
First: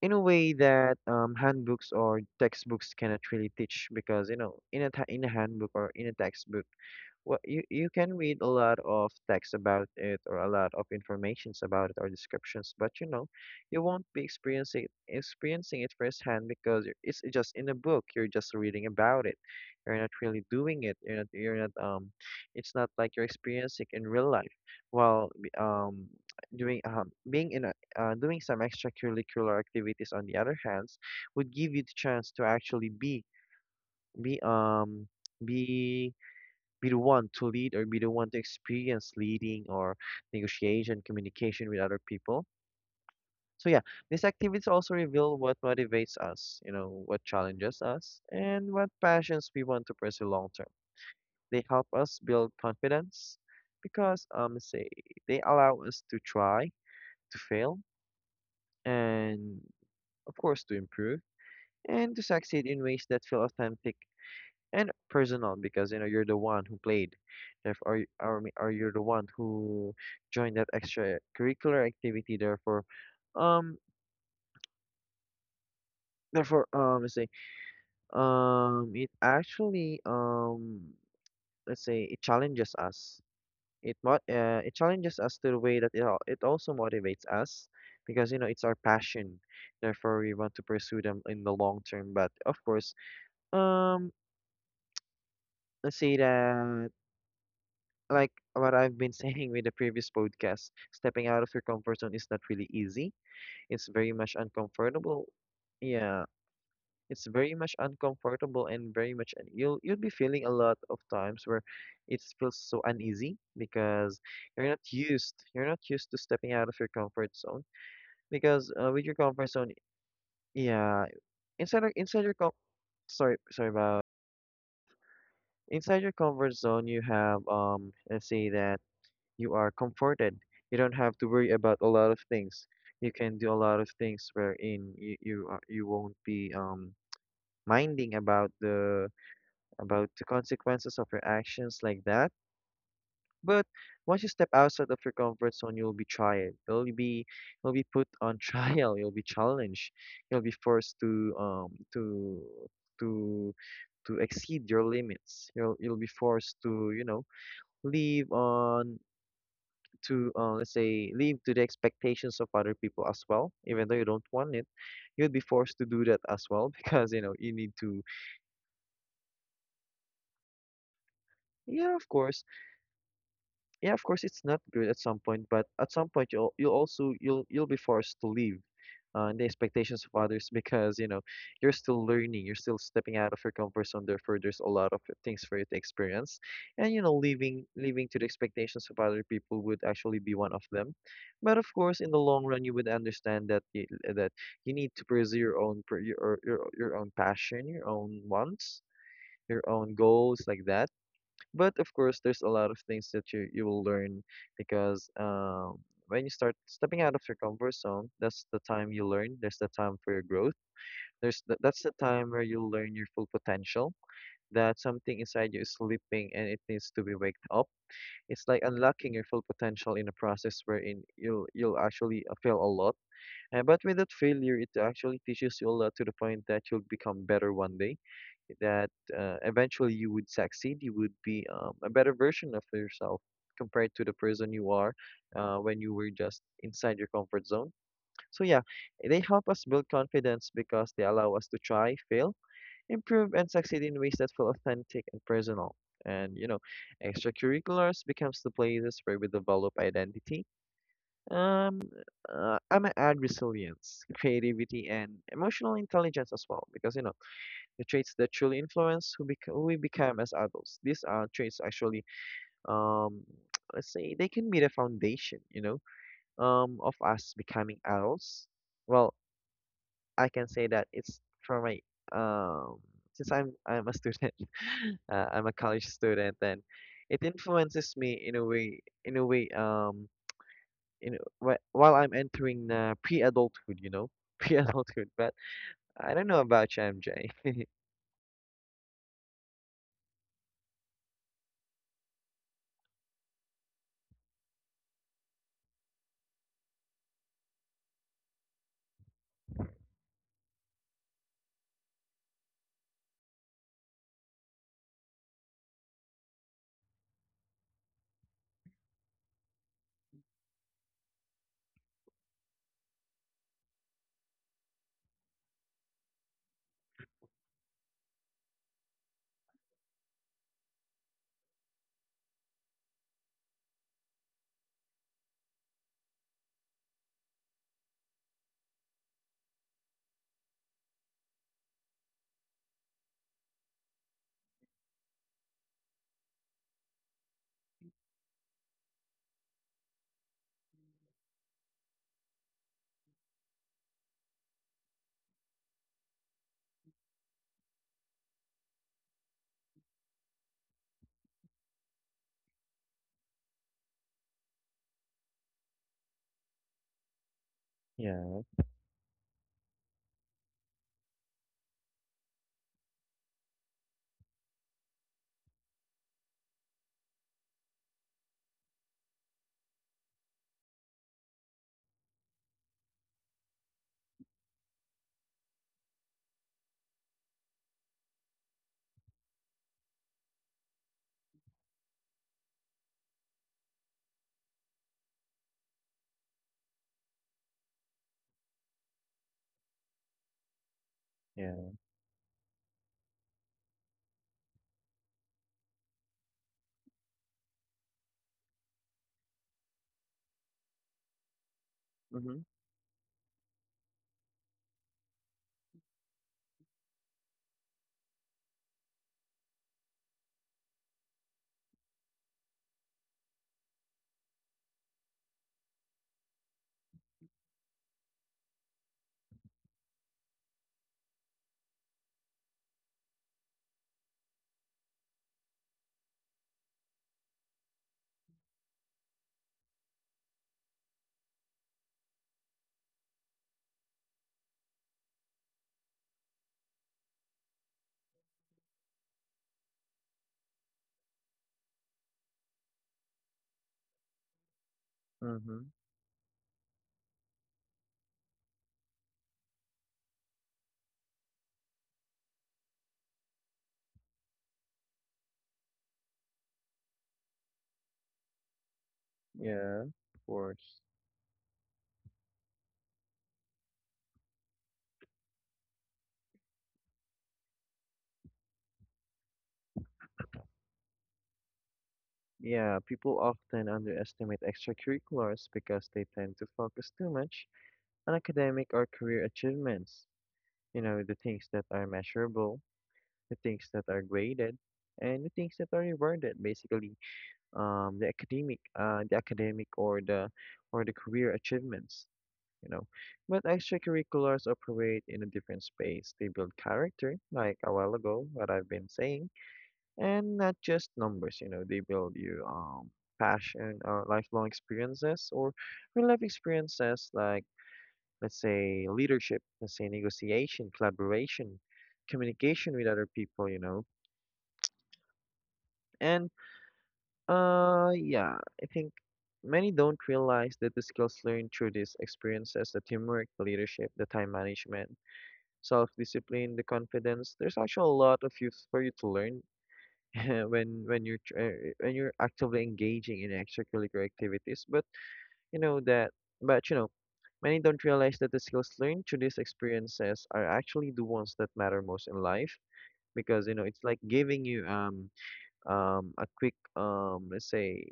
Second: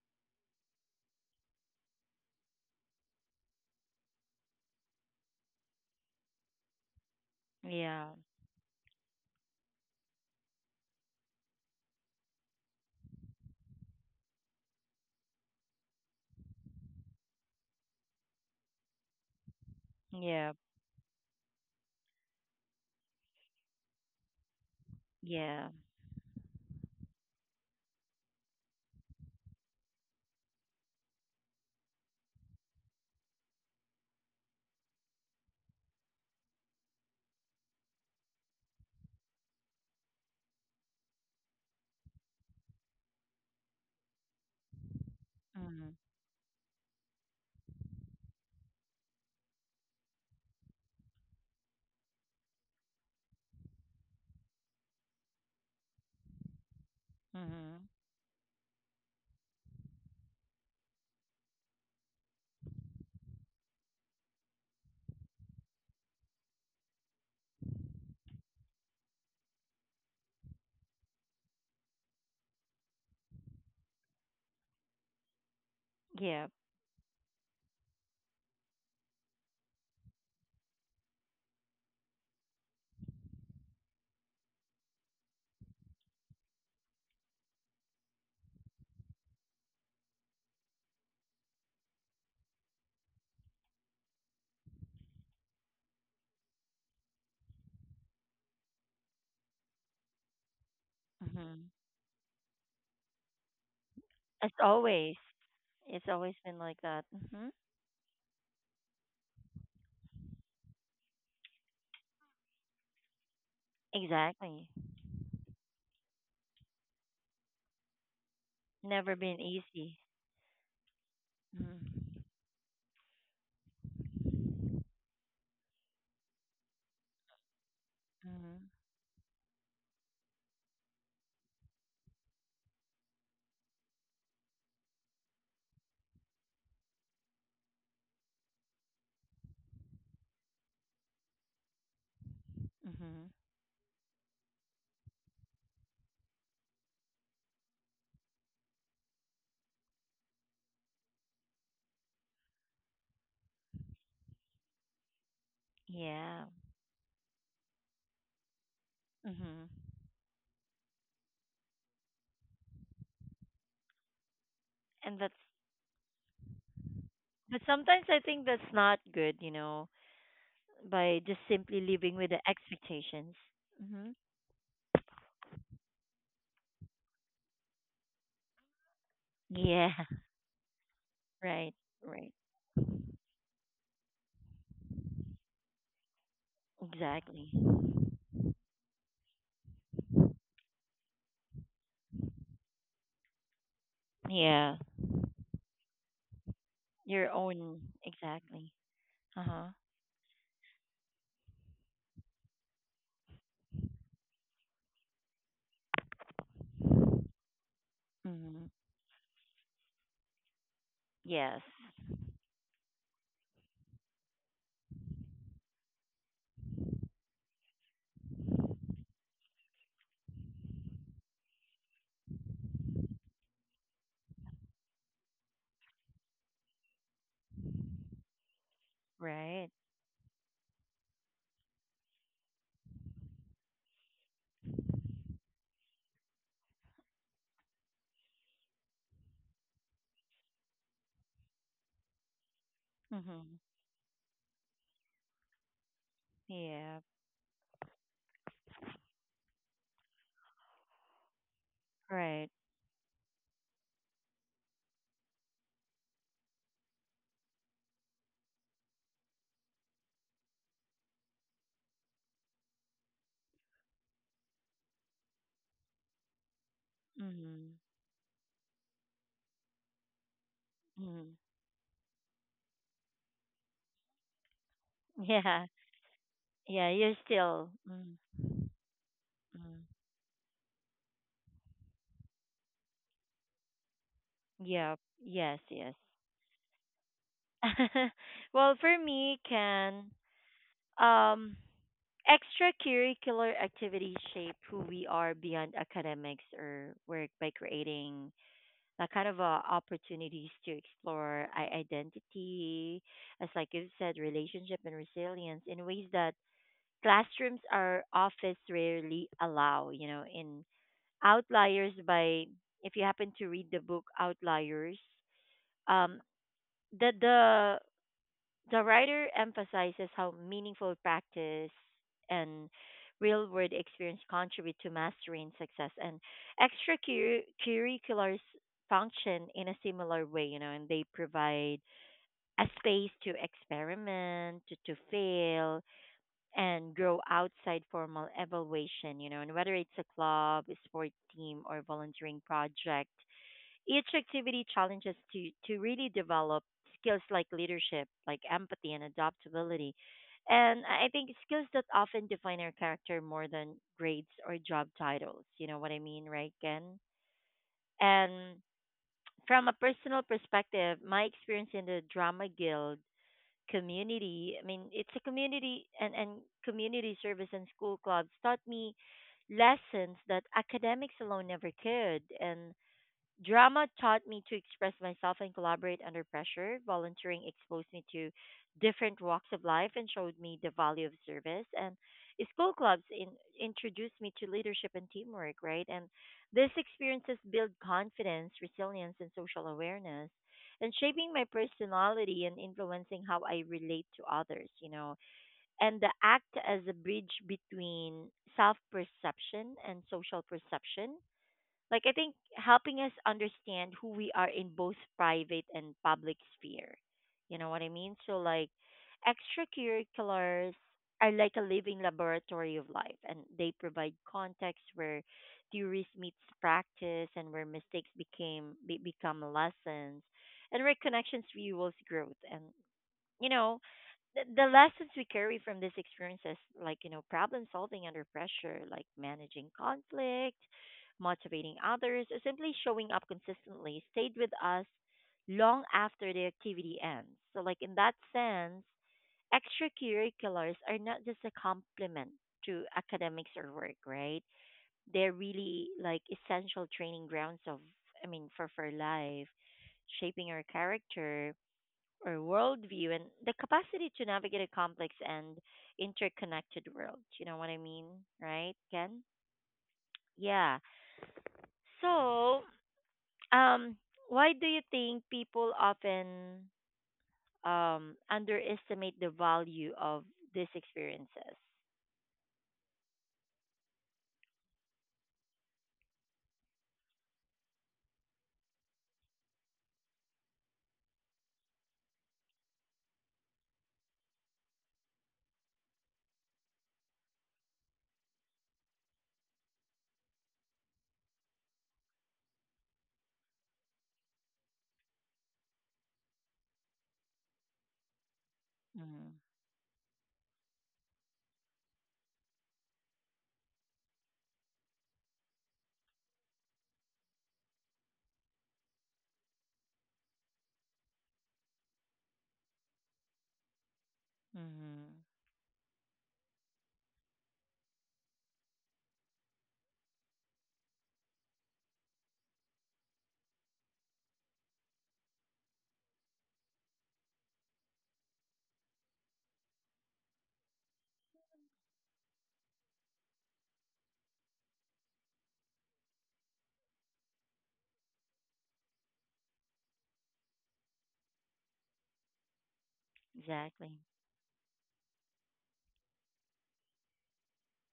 Speaker 2: in a way that handbooks or textbooks cannot really teach because in in a handbook or in a textbook, well, you
Speaker 1: Yeah.
Speaker 2: can read a lot of text about it or a lot of informations about it or descriptions, but you won't be experiencing it firsthand because it's just in a book. You're just reading about it. You're not really
Speaker 1: Yep.
Speaker 2: doing it. You're not it's not like you're experiencing in real life. While
Speaker 1: Yeah.
Speaker 2: doing being in a doing some extracurricular activities on the other hands would give you the chance to actually be um be be the one to lead or be the one to experience leading or negotiation, communication with other people. So yeah, these activities also reveal what
Speaker 1: Mm-hmm.
Speaker 2: motivates us, you know, what challenges us, and what passions we want to pursue long term. They help us build confidence because say they allow us to try, to fail,
Speaker 1: Mm-hmm.
Speaker 2: and of course to improve and to succeed in ways that feel authentic and personal because you're the one who played therefore, or, y- or me- or you're the one who joined that extracurricular activity therefore, um
Speaker 1: Yep.
Speaker 2: let's say it actually let's say it challenges us. It challenges us to the way that it also motivates us because it's our passion, therefore we want to pursue them in the long term. But of course, um let's say that like what I've been saying with the previous podcast, stepping out of
Speaker 1: Mm-hmm.
Speaker 2: your comfort zone is not really easy. It's very much
Speaker 1: As always,
Speaker 2: uncomfortable.
Speaker 1: it's
Speaker 2: Yeah,
Speaker 1: always been like that.
Speaker 2: it's
Speaker 1: Mm-hmm.
Speaker 2: very much uncomfortable and very much you'll be feeling a lot of times where it feels so uneasy because
Speaker 1: Exactly.
Speaker 2: you're not used to stepping out of your comfort zone because with your
Speaker 1: Never been
Speaker 2: comfort zone,
Speaker 1: easy.
Speaker 2: yeah, inside
Speaker 1: Mm-hmm.
Speaker 2: your com sorry sorry about inside your comfort zone you have let's say
Speaker 1: Mm-hmm.
Speaker 2: that you are comforted. You don't have to worry about a lot of things. You can do a lot of things wherein you won't be minding about the consequences of your actions like that.
Speaker 1: Mm-hmm.
Speaker 2: But once you step outside of your comfort zone, you'll be tried. You'll be put on trial. You'll be challenged. You'll be forced to um to to to exceed your limits. You'll be
Speaker 1: Yeah.
Speaker 2: forced to, you know, live on
Speaker 1: Mm-hmm.
Speaker 2: to, let's say, live to the expectations of other people as well even though you don't want it.
Speaker 1: And
Speaker 2: You'd
Speaker 1: that's,
Speaker 2: be forced to do that as well because you know you
Speaker 1: but
Speaker 2: need to.
Speaker 1: sometimes I think that's not good, you know, by just simply
Speaker 2: Yeah, of
Speaker 1: living with the
Speaker 2: course.
Speaker 1: expectations.
Speaker 2: Yeah, of
Speaker 1: Mm-hmm.
Speaker 2: course it's not good at some point, but at some point you'll also you'll be forced to leave the
Speaker 1: Yeah,
Speaker 2: expectations of others because you know you're
Speaker 1: right,
Speaker 2: still
Speaker 1: right.
Speaker 2: learning, you're still stepping out of your comfort zone. Therefore, there's a lot of things for you to experience, and you know
Speaker 1: Exactly.
Speaker 2: leaving to the expectations of other people would actually be one of them. But of course, in the long run, you would understand that that you
Speaker 1: Yeah,
Speaker 2: need to pursue your own
Speaker 1: your
Speaker 2: passion,
Speaker 1: own,
Speaker 2: your own
Speaker 1: exactly.
Speaker 2: wants,
Speaker 1: Uh
Speaker 2: your
Speaker 1: huh.
Speaker 2: own goals like that. But of course, there's a lot of things that you will learn because when you start stepping out of your comfort zone, that's the
Speaker 1: Mm-hmm.
Speaker 2: time you learn. There's the time for your growth.
Speaker 1: Yes,
Speaker 2: That's the time where you learn your full potential, that something inside you is sleeping and it needs to be waked up. It's like unlocking your full potential in a process wherein you'll actually fail a lot. But with that failure, it actually teaches you a lot to the point that you'll become better one day, that
Speaker 1: right.
Speaker 2: eventually you would succeed. You would be, a better version of yourself compared to the person you are when you were just inside your comfort zone. So yeah, they help us build confidence because they allow us to try, fail, improve, and
Speaker 1: Mm-hmm.
Speaker 2: succeed in ways that feel authentic and personal. And you know,
Speaker 1: Yeah,
Speaker 2: extracurriculars becomes the places where we develop identity. Um,
Speaker 1: right.
Speaker 2: I'm gonna add resilience, creativity, and emotional intelligence as well, because you know the traits that truly influence who we become as adults. These are traits actually, um, let's say, they can be the foundation, you know, of us
Speaker 1: Mm-hmm.
Speaker 2: becoming adults. Well, I can say that it's
Speaker 1: Mm-hmm.
Speaker 2: from my um, since I'm a student, I'm a
Speaker 1: Yeah,
Speaker 2: college student, and
Speaker 1: yeah, you're
Speaker 2: it
Speaker 1: still.
Speaker 2: influences me in a way, in a way,
Speaker 1: Mm-hmm.
Speaker 2: in while I'm entering pre-adulthood, you know,
Speaker 1: Yeah,
Speaker 2: pre-adulthood. But
Speaker 1: yes, yes.
Speaker 2: I don't know about you, MJ.
Speaker 1: Well, for me, can um, extracurricular activities shape who we are beyond academics or work by creating that kind of opportunities to explore I- identity, as like you said, relationship and resilience in ways that classrooms or office rarely allow. You know, in Outliers by if you happen to read the book Outliers, um, the the writer emphasizes how meaningful practice and real world experience contribute to mastery and success. And extracurriculars function in a similar way, you know, and they provide a space to experiment, to fail, and grow outside formal evaluation, you know, and whether it's a club, a sport team, or volunteering project, each activity challenges to really develop skills like leadership, like empathy and adaptability. And I think skills that often define our character more than grades or job titles. You know what I mean, right, Ken?
Speaker 2: Yeah,
Speaker 1: And from a personal perspective, my experience in the drama guild community, I mean, it's a community and community service and school clubs taught me lessons that academics alone never could. And Drama taught me to express myself and collaborate under pressure. Volunteering exposed me to different walks of life and showed me the value of service. And school clubs in, introduced me to leadership and teamwork, right? And these experiences build confidence, resilience, and social awareness, and shaping my
Speaker 2: yeah.
Speaker 1: personality and influencing how I relate to others, you know. And the act as a bridge between self perception and social perception, like I think
Speaker 2: Mm-hmm.
Speaker 1: helping us understand who we are in both private and public sphere. You know what I mean? So like extracurriculars are like a living laboratory of life, and they provide context where theories meets practice, and where mistakes become lessons, and where connections fuels growth. And you know the lessons we carry from these experiences like you know problem solving under pressure, like managing conflict, motivating others, or simply showing up consistently, stayed with us long after the activity ends. So like in that sense, extracurriculars are not just a complement to academics or work, right? They're
Speaker 2: Mm-hmm.
Speaker 1: really like essential training grounds of, I mean, for life, shaping our character or worldview and the capacity to navigate a complex and interconnected world. You know what I mean, right, Ken?
Speaker 2: Yeah, of
Speaker 1: Yeah.
Speaker 2: course.
Speaker 1: So, um, why do you think people often underestimate the value of these experiences?
Speaker 2: Yeah, people often underestimate extracurriculars because they tend to focus too much on academic or career achievements. You know, the things that are measurable, the things that are graded, and the things that are rewarded, basically, the academic or the career achievements, you know. But extracurriculars operate in a different space. They build character, like a while ago, what I've been
Speaker 1: Mm-hmm.
Speaker 2: saying, and not just numbers. You know, they build you passion or lifelong experiences or real life experiences, like let's say leadership, let's say negotiation, collaboration, communication with other people, you know.
Speaker 1: Mm-hmm.
Speaker 2: And yeah, I think many don't realize that the skills learned through these experiences, the teamwork, the leadership, the time management, self-discipline, the confidence, there's actually a lot of you for you to learn when when you're actively engaging in extracurricular activities. But you know that you know many don't realize that the skills learned through these experiences are actually the ones that matter most in life because you know it's
Speaker 1: Exactly.
Speaker 2: like giving you a quick, let's say,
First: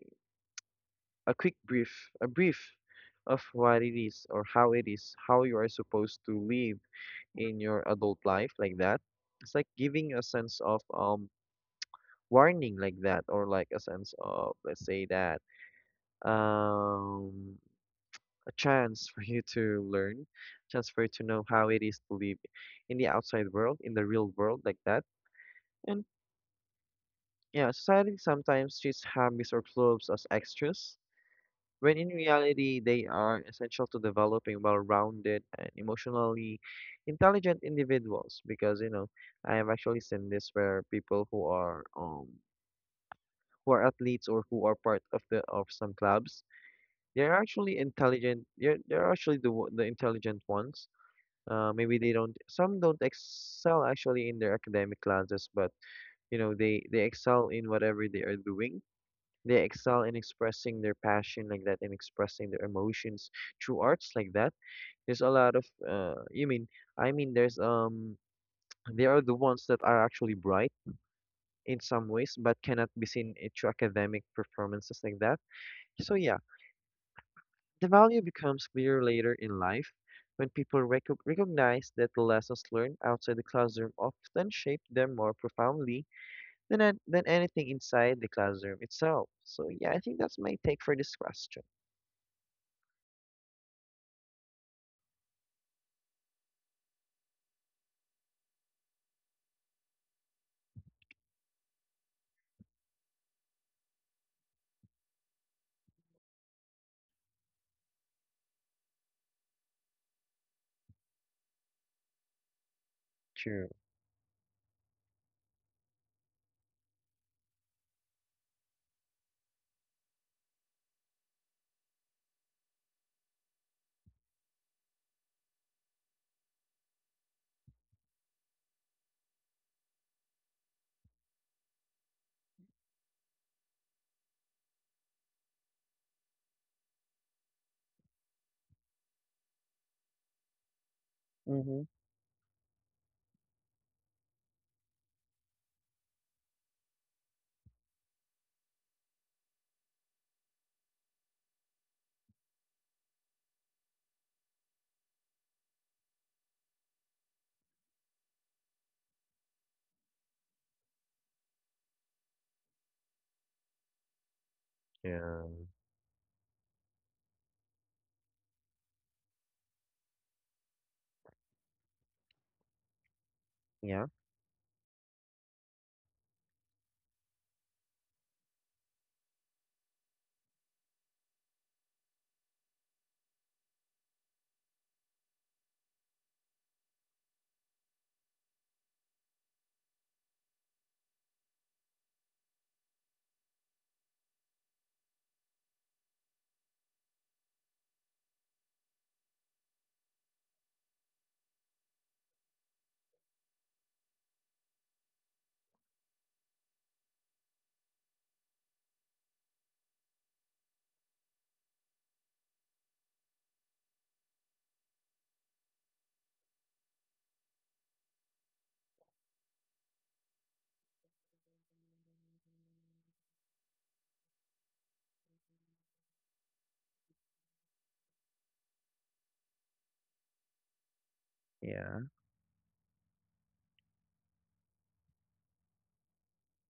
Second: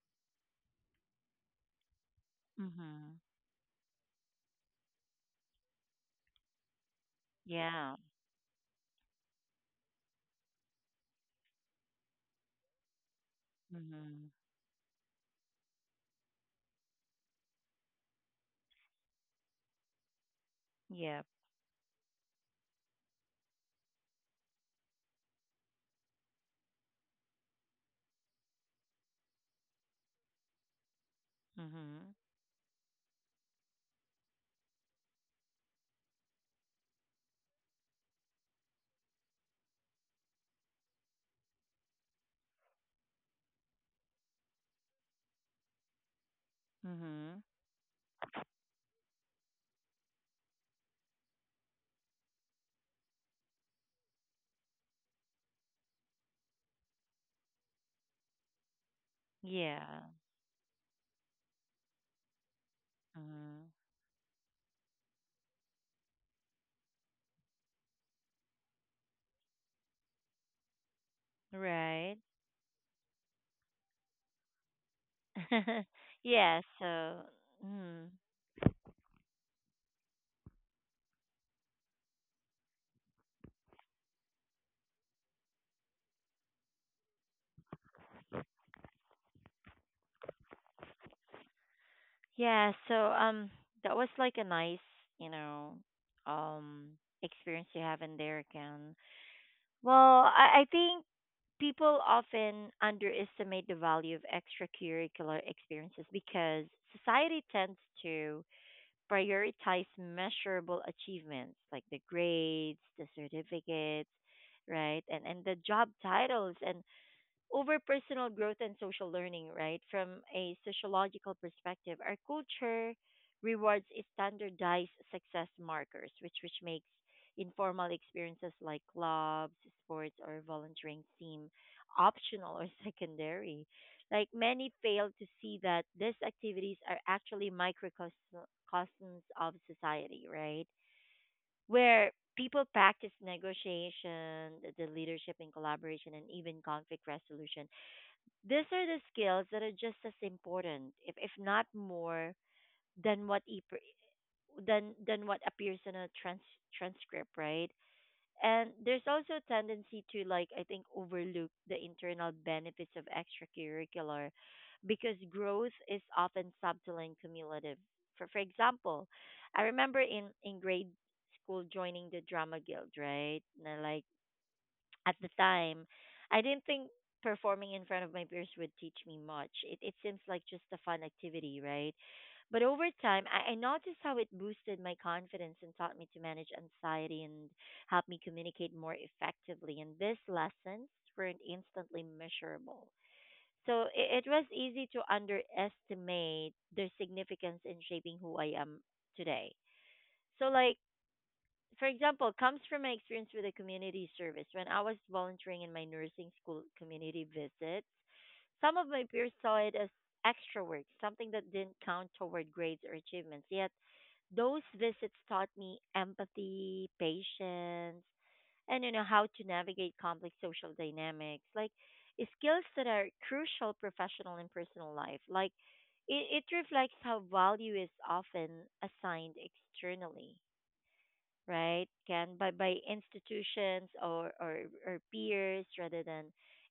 Speaker 2: a quick brief a brief
Speaker 1: Mm-hmm.
Speaker 2: of what it is or how it is, how you are supposed to live in your
Speaker 1: Yeah.
Speaker 2: adult life like that. It's like giving a sense of warning like that, or like a sense
Speaker 1: Mm-hmm.
Speaker 2: of, let's say that um a chance for you to learn, chance for you to
Speaker 1: Yep.
Speaker 2: know how it is to live in the outside world, in the real world like that. And yeah, society sometimes treats hobbies or clubs as extras when in
Speaker 1: Mm-hmm.
Speaker 2: reality they are essential to developing well-rounded and emotionally intelligent individuals, because you know I have actually seen this where people who are athletes or who are part of the of some clubs. They're
Speaker 1: Mm-hmm.
Speaker 2: actually intelligent. They're actually the intelligent ones. Maybe they don't. Some don't excel actually in their academic classes, but you know they excel in whatever they are doing. They
Speaker 1: Yeah.
Speaker 2: excel in expressing their passion like that and expressing their emotions
Speaker 1: Mm-hmm.
Speaker 2: through arts like that. There's a lot of you mean I mean there's they are the ones that are actually bright in some
Speaker 1: Right.
Speaker 2: ways, but cannot be seen through academic performances like that. So yeah.
Speaker 1: yeah, so
Speaker 2: The
Speaker 1: mm,
Speaker 2: value becomes clear later in life when people recognize that the lessons learned outside the classroom often shape them more profoundly than anything inside the classroom itself. So, yeah, I think that's my take for this question.
Speaker 1: yeah, so that was like a nice, you know, um experience you have in there again. Well, I think people often underestimate the value of extracurricular experiences because society tends to prioritize measurable achievements like the grades, the
Speaker 2: True.
Speaker 1: certificates, right? And the job titles and over personal growth and social learning, right? From a sociological perspective, our culture rewards standardized success markers, which makes informal experiences like clubs, sports, or volunteering seem optional or secondary. Like many fail to see that these activities are actually microcosms of society, right?
Speaker 2: Mm-hmm.
Speaker 1: Where people practice negotiation, the leadership and collaboration, and even conflict resolution, these are the skills that are just as important, if not more, than what e- than what appears in a trans- transcript, right? And there's also a tendency to, like I think, overlook the internal benefits of extracurricular because
Speaker 2: Yeah.
Speaker 1: growth is often subtle and cumulative. For example, I remember in grade school joining the drama guild, right? Na like
Speaker 2: Yeah,
Speaker 1: at the time, I didn't think performing in front of my peers would teach me much. It seems like just a fun activity, right? But over time, I noticed how it boosted my confidence and taught me to manage anxiety and helped me communicate more effectively. And these lessons weren't instantly measurable. So it was easy to underestimate their significance in shaping who I am today. So, like, for example, comes from my experience with the community service. When I was volunteering in my nursing school community visits, some of my peers saw it as extra work, something that didn't count toward grades or achievements. Yet those visits taught me empathy, patience, and you know how to navigate complex social dynamics, like skills that are crucial professional and personal life. Like it reflects how value is often assigned externally, right?
Speaker 2: yeah.
Speaker 1: Can by institutions, or or peers rather than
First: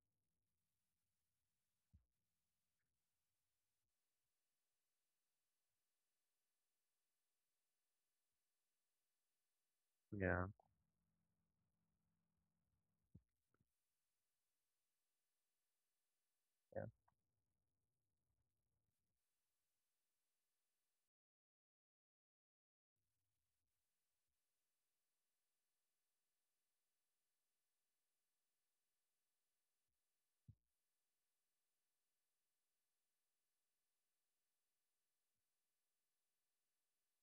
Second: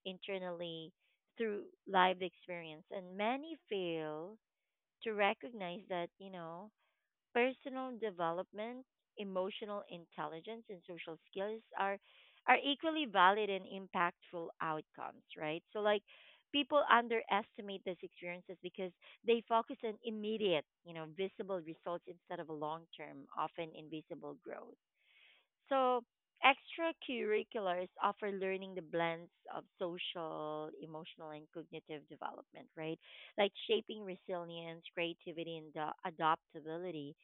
Speaker 1: internally through lived experience. And many fail to recognize that, you know, personal development, emotional
Speaker 2: Yeah.
Speaker 1: intelligence and social skills are equally valid and impactful outcomes, right? So like people
Speaker 2: Yeah.
Speaker 1: underestimate these experiences because they focus on immediate, you know, visible results instead of a long term, often invisible growth. So, extracurriculars offer learning the blends of social, emotional, and cognitive development, right? Like shaping resilience, creativity, and adaptability.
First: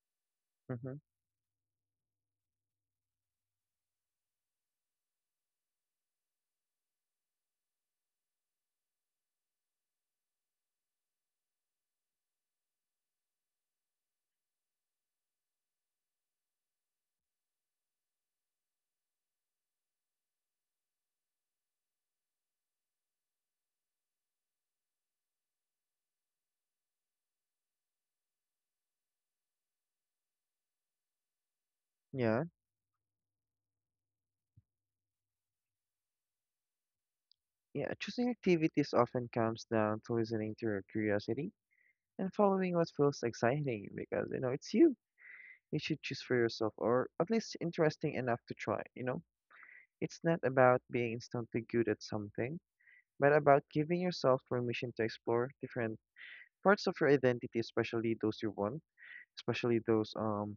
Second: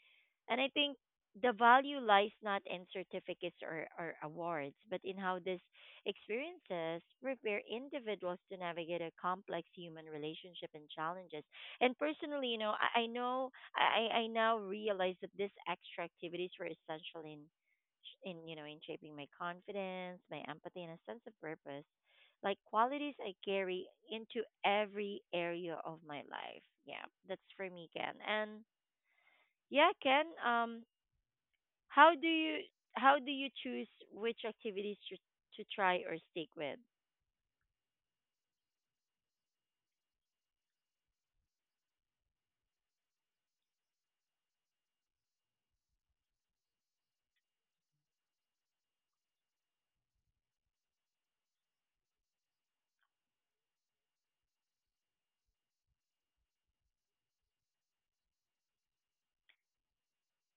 Speaker 1: And I think
Speaker 2: Mm-hmm.
Speaker 1: the value lies not in certificates or awards, but in how these experiences prepare individuals to navigate a complex human relationship and challenges. And personally, you know, I know I now realize that these extra activities were essential in you know in shaping my confidence, my empathy, and a sense of purpose. Like qualities I carry into every area of my life. Yeah, that's for me, Ken. And yeah, Ken. How do
Speaker 2: Yeah,
Speaker 1: you how do you choose which activities to try or stick with?
Speaker 2: yeah. Choosing activities often comes down to listening to your curiosity and following what feels exciting because, you know, it's you. You should choose for yourself or at least interesting enough to try, you know? It's not about being instantly good at something, but about giving yourself permission to explore different parts of your identity, especially those you want, especially those um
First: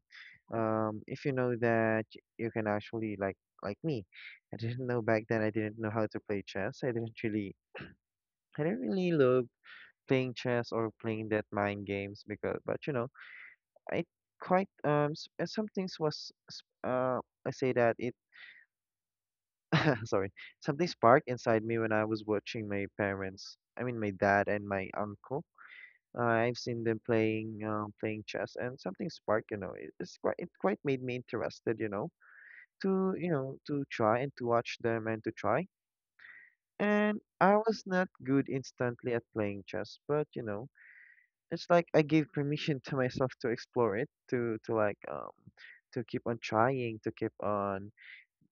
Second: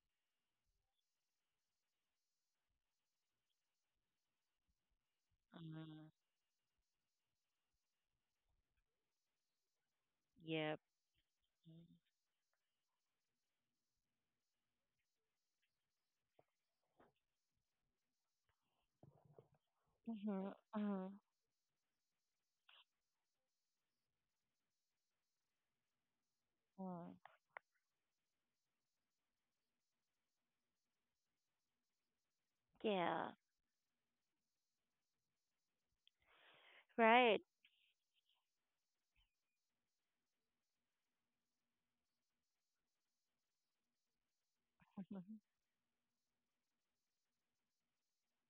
Speaker 2: um if you know that you can actually like me. I didn't know how
Speaker 1: Mm,
Speaker 2: to play chess. I didn't really love playing chess
Speaker 1: yep.
Speaker 2: or playing that mind games because but you know, I quite s- some things was s- I say that it Sorry.
Speaker 1: Mm-hmm.
Speaker 2: Something
Speaker 1: Mm-hmm.
Speaker 2: sparked inside me when I was watching my parents, I mean my dad and my uncle. I've seen them playing chess and something sparked, you know. It quite made me interested, you know,
Speaker 1: Yeah.
Speaker 2: to try and to watch them and to try. And
Speaker 1: Right.
Speaker 2: I was not good instantly at playing chess, but you know, it's like I gave permission to myself to explore it, to keep on trying,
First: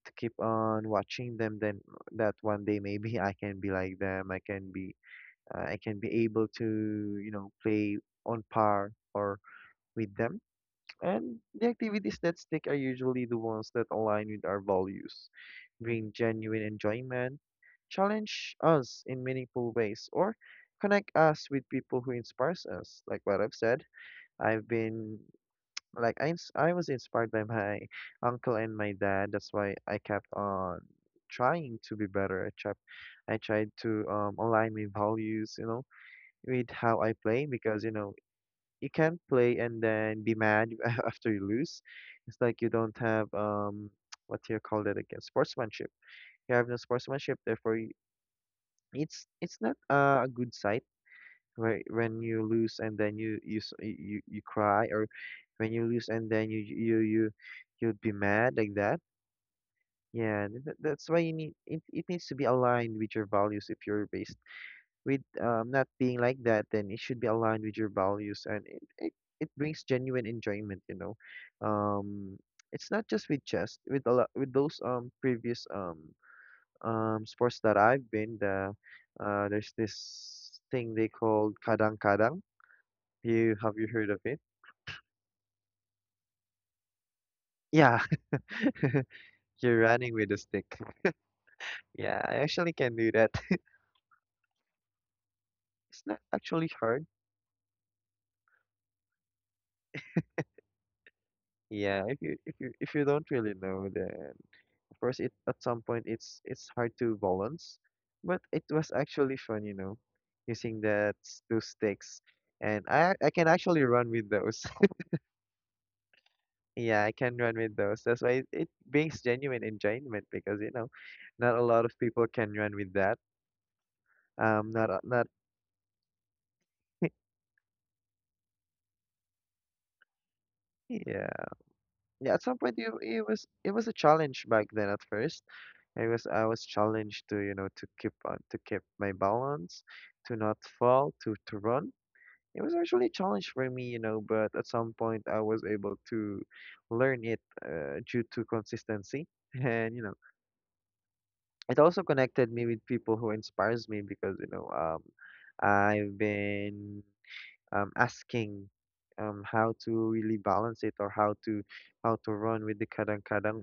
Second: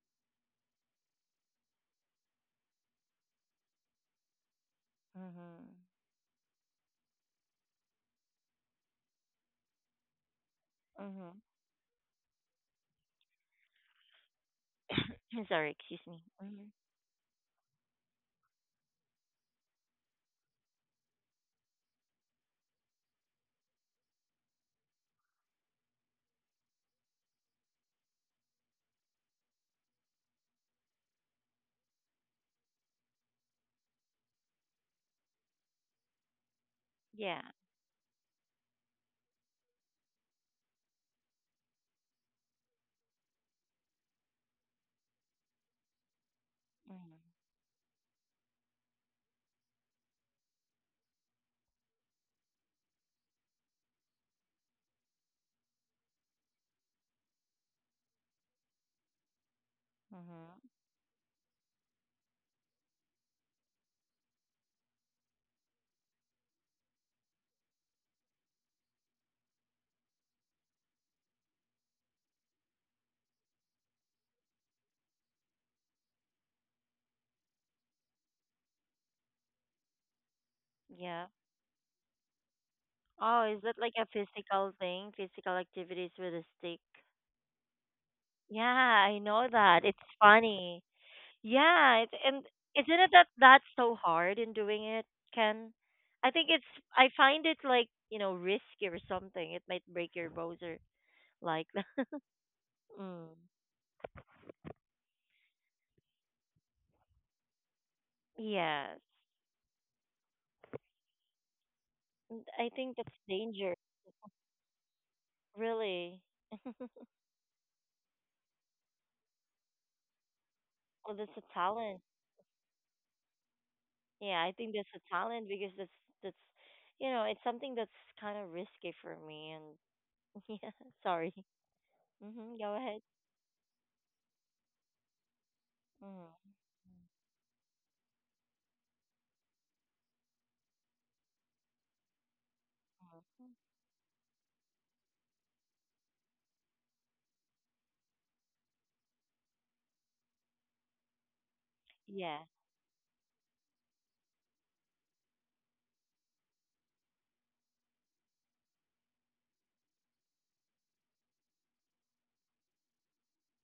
Speaker 2: to keep on watching them, then that one day maybe I can be like them.
Speaker 1: Mm-hmm.
Speaker 2: I can be able to, you know, play on par or with them. And the activities that stick are usually the ones that align with our values,
Speaker 1: Sorry. Excuse
Speaker 2: bring
Speaker 1: me.
Speaker 2: genuine enjoyment, challenge us in meaningful ways, or connect us with people who inspires us. Like what I've said, I've been I was inspired by my uncle and my dad. That's why I kept on trying to be better. I tried to align my values, you know, with how I
Speaker 1: Yeah.
Speaker 2: play because you know you can't play and then be mad after you lose. It's like you don't have what do you call that again? Sportsmanship. You have no
Speaker 1: Mm-hmm.
Speaker 2: sportsmanship. Therefore, you, it's not a good sight when you lose and then you cry or when you lose and then you you'd be mad like that.
Speaker 1: Mm-hmm.
Speaker 2: That's why you need it, it needs to be aligned with your values if you're based with not being like that, then it should be aligned with your values and it, it brings genuine enjoyment, you know. um it's not just with chess, with a lot with those previous sports that I've been there's this thing they
Speaker 1: Yeah.
Speaker 2: called kadang kadang.
Speaker 1: Oh,
Speaker 2: You
Speaker 1: is
Speaker 2: have
Speaker 1: it
Speaker 2: you
Speaker 1: like a
Speaker 2: heard of it?
Speaker 1: physical thing? Physical activities with a stick?
Speaker 2: Yeah,
Speaker 1: Yeah, I know
Speaker 2: you're
Speaker 1: that. It's
Speaker 2: running with a stick.
Speaker 1: funny. Yeah, it's,
Speaker 2: Yeah, I
Speaker 1: and
Speaker 2: actually can
Speaker 1: isn't it
Speaker 2: do
Speaker 1: that
Speaker 2: that.
Speaker 1: that's so hard in doing it, Ken?
Speaker 2: It's not
Speaker 1: I think it's
Speaker 2: actually hard.
Speaker 1: I find it like you know risky or something. It might break your bones or like
Speaker 2: Yeah,
Speaker 1: that.
Speaker 2: if you if you if you
Speaker 1: mm.
Speaker 2: don't really know, then of course it at some point it's hard to balance, but it was
Speaker 1: Yes,
Speaker 2: actually fun, you know, using those sticks,
Speaker 1: and I
Speaker 2: and
Speaker 1: think
Speaker 2: I
Speaker 1: that's
Speaker 2: I can
Speaker 1: danger.
Speaker 2: actually run with those.
Speaker 1: Really,
Speaker 2: Yeah, I can run with those. That's why it brings genuine enjoyment because you know,
Speaker 1: well, that's a
Speaker 2: not a lot of
Speaker 1: talent.
Speaker 2: people can run with that.
Speaker 1: Yeah, I think that's
Speaker 2: Not a-
Speaker 1: a
Speaker 2: not
Speaker 1: talent because that's you know it's something that's kind of risky for me. And yeah,
Speaker 2: yeah.
Speaker 1: sorry.
Speaker 2: Yeah, at
Speaker 1: Hmm
Speaker 2: some
Speaker 1: Go
Speaker 2: point
Speaker 1: ahead.
Speaker 2: it was a challenge back then at first. I
Speaker 1: Mm-hmm.
Speaker 2: was challenged to, you know, to keep my balance, to not fall, to run. It was actually a
Speaker 1: Mm-hmm.
Speaker 2: challenge for me, you know, but at some point I was able to learn it due to consistency. And, you know, it also
Speaker 1: Yeah.
Speaker 2: connected me with people who inspires me because, you know, I've been asking how to really balance it or how to run with the kadang kadang.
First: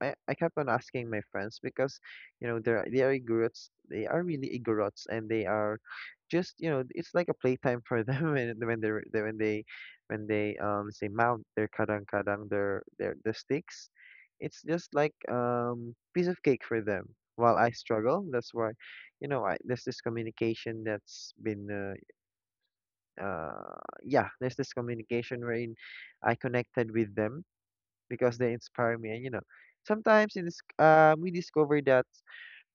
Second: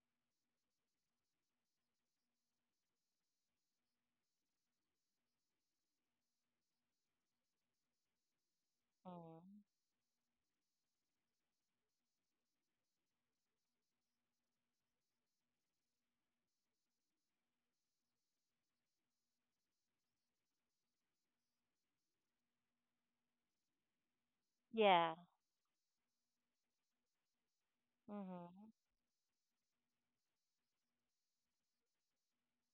Speaker 2: I kept on asking my friends because you know they are igorots, they are really igorots, and they are just, you know, it's like a playtime for them when they when they
Speaker 1: Mm-hmm.
Speaker 2: when they say mount their kadang kadang, their the sticks. It's just like piece of cake for them while I struggle. That's why you know there's this communication that's been yeah, there's this
Speaker 1: Yeah.
Speaker 2: communication wherein I connected with them because they
Speaker 1: Mm-hmm.
Speaker 2: inspire me. And you know, sometimes it is, we discover that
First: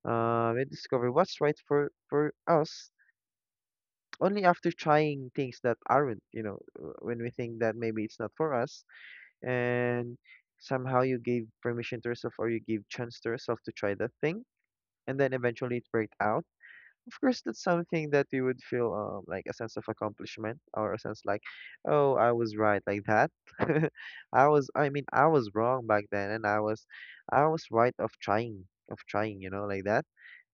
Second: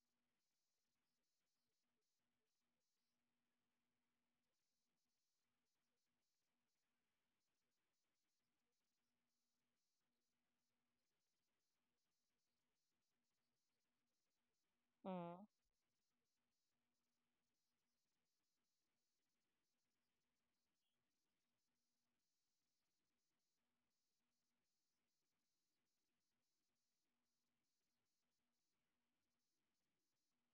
Speaker 2: we discover what's right for us only after trying things that aren't. You know, when we think that maybe it's not for us, and somehow you gave permission to yourself or you give chance to yourself to try that thing, and then
Speaker 1: Mm,
Speaker 2: eventually it worked out. Of course that's something that you would feel like a sense of accomplishment or a sense like, oh, I was right like that. I was wrong back then and I was right of trying, of trying, you know, like that.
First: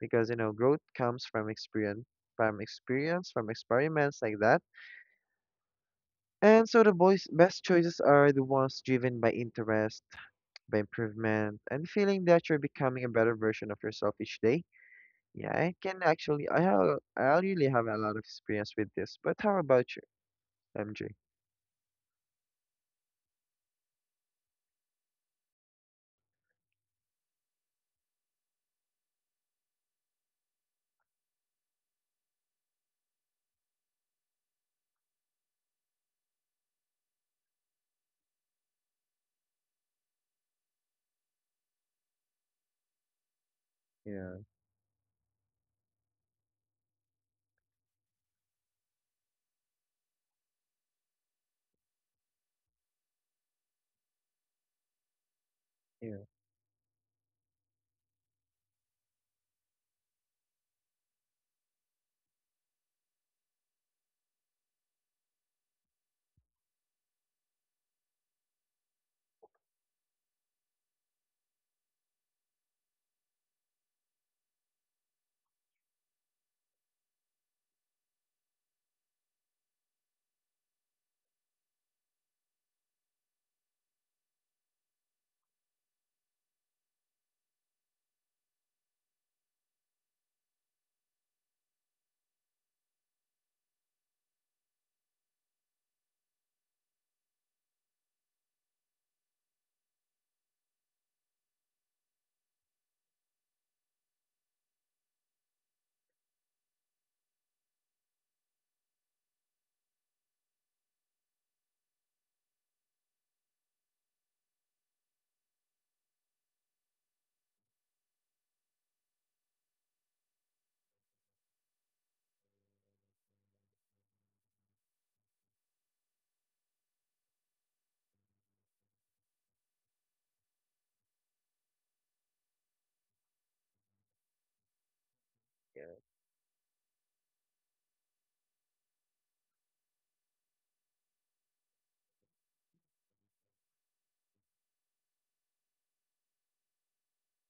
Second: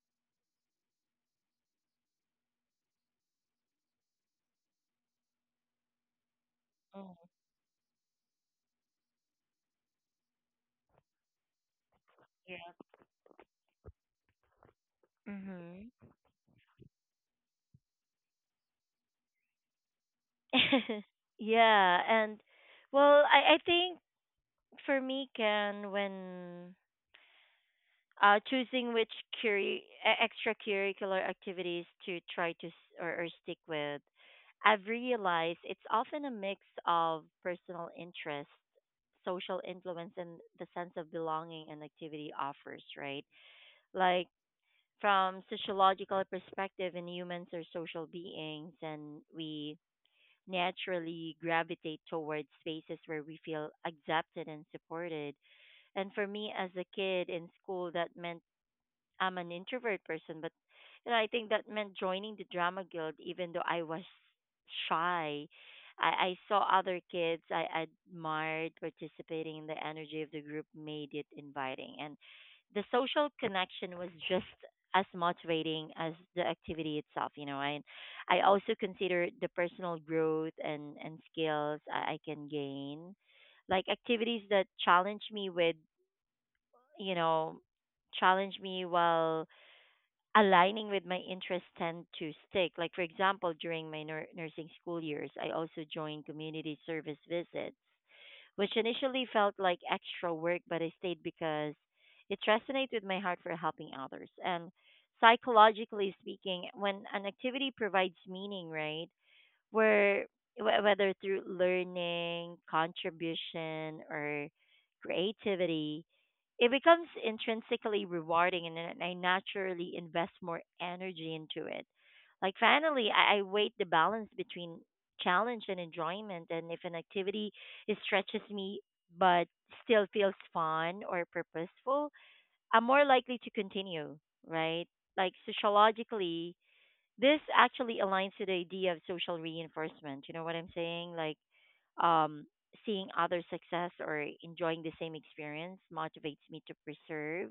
Speaker 2: Because you know growth comes from experience, from experiments like that. And so the boys
Speaker 1: mm,
Speaker 2: best choices are the ones driven by interest, by improvement and feeling that you're
Speaker 1: yeah.
Speaker 2: becoming a better version of yourself each day. Yeah, I
Speaker 1: Mhm.
Speaker 2: can actually. I have. I really have a lot of experience with this. But how about you, MJ?
Speaker 1: yeah, and well, I think for me, Ken, when choosing which curi- e- extracurricular activities to try or stick with, I've realized it's often a mix of personal interest, social influence, and the sense of belonging an activity offers, right? Like
Speaker 2: Yeah,
Speaker 1: from sociological perspective, and humans are social beings, and we naturally gravitate towards spaces where we feel accepted and supported. And
Speaker 2: yeah,
Speaker 1: for me as a kid in school, that meant I'm an introvert person, but you know, I think that meant joining the drama guild, even though I was shy. I saw other kids I admired participating, and the energy of the group made it inviting. And the social connection was just as motivating as the activity itself. I also consider the personal growth and skills I can gain, like activities that challenge me with you know challenge me while aligning with my interests tend to stick. Like, for example, during my nursing school years, I also joined community service visits, which initially felt like extra work, but I stayed because it resonated with my heart for helping others. And psychologically speaking, when an activity provides meaning, right? where Whether through learning, contribution, or creativity, it becomes intrinsically rewarding, and then I naturally invest more energy into it. Like finally, I weight the balance between challenge and enjoyment, and if an activity it stretches me but still feels fun or purposeful, I'm more likely to continue, right? Like
Speaker 2: yeah,
Speaker 1: sociologically, this actually aligns to the idea of social reinforcement. You know what I'm saying? Like um, seeing other success or enjoying the same experience motivates me to preserve.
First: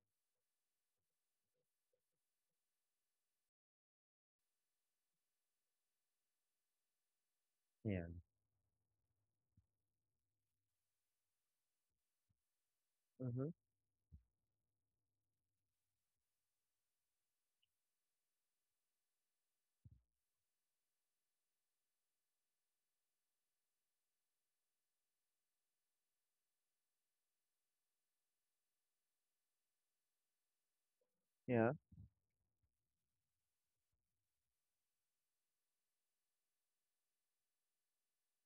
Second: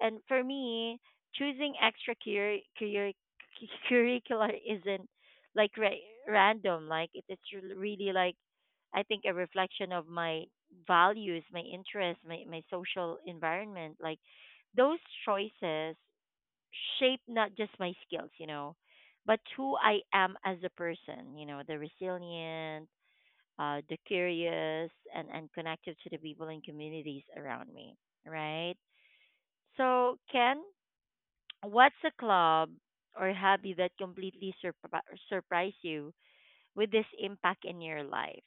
Speaker 1: And for me, choosing curricular isn't like ra- random. Like it's
Speaker 2: yeah.
Speaker 1: really like I think a reflection of my values, my interests, my social
Speaker 2: Mm-hmm.
Speaker 1: environment. Like those choices shape not just my skills, you know, but who I am as a person, you know, the resilient, the curious, and, connected to the people and communities around me, right? So, Ken,
Speaker 2: Yeah,
Speaker 1: what's a club or hobby that completely surprised you with this impact in your life?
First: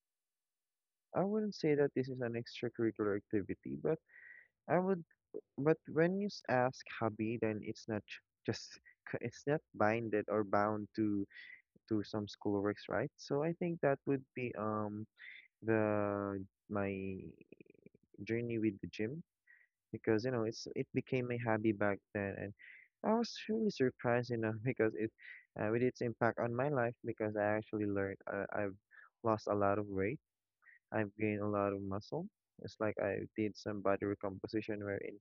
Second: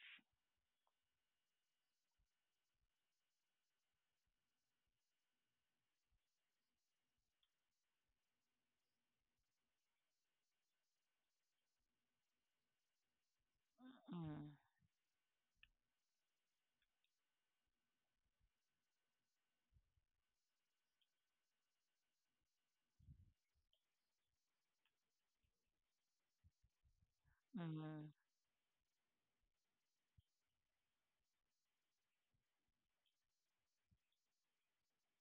Speaker 2: I wouldn't say that this is an extracurricular activity, but I would. But when you ask hobby, then it's not j- just c- it's not binded or bound to some schoolworks, right? So I think that would
Speaker 1: Mm,
Speaker 2: be the my journey with the gym. Because you know it became a hobby back then, and I was really surprised, you know, because it with its impact on my life because I actually learned I've lost a lot of weight, I've gained a lot of muscle. It's like I did some body recomposition wherein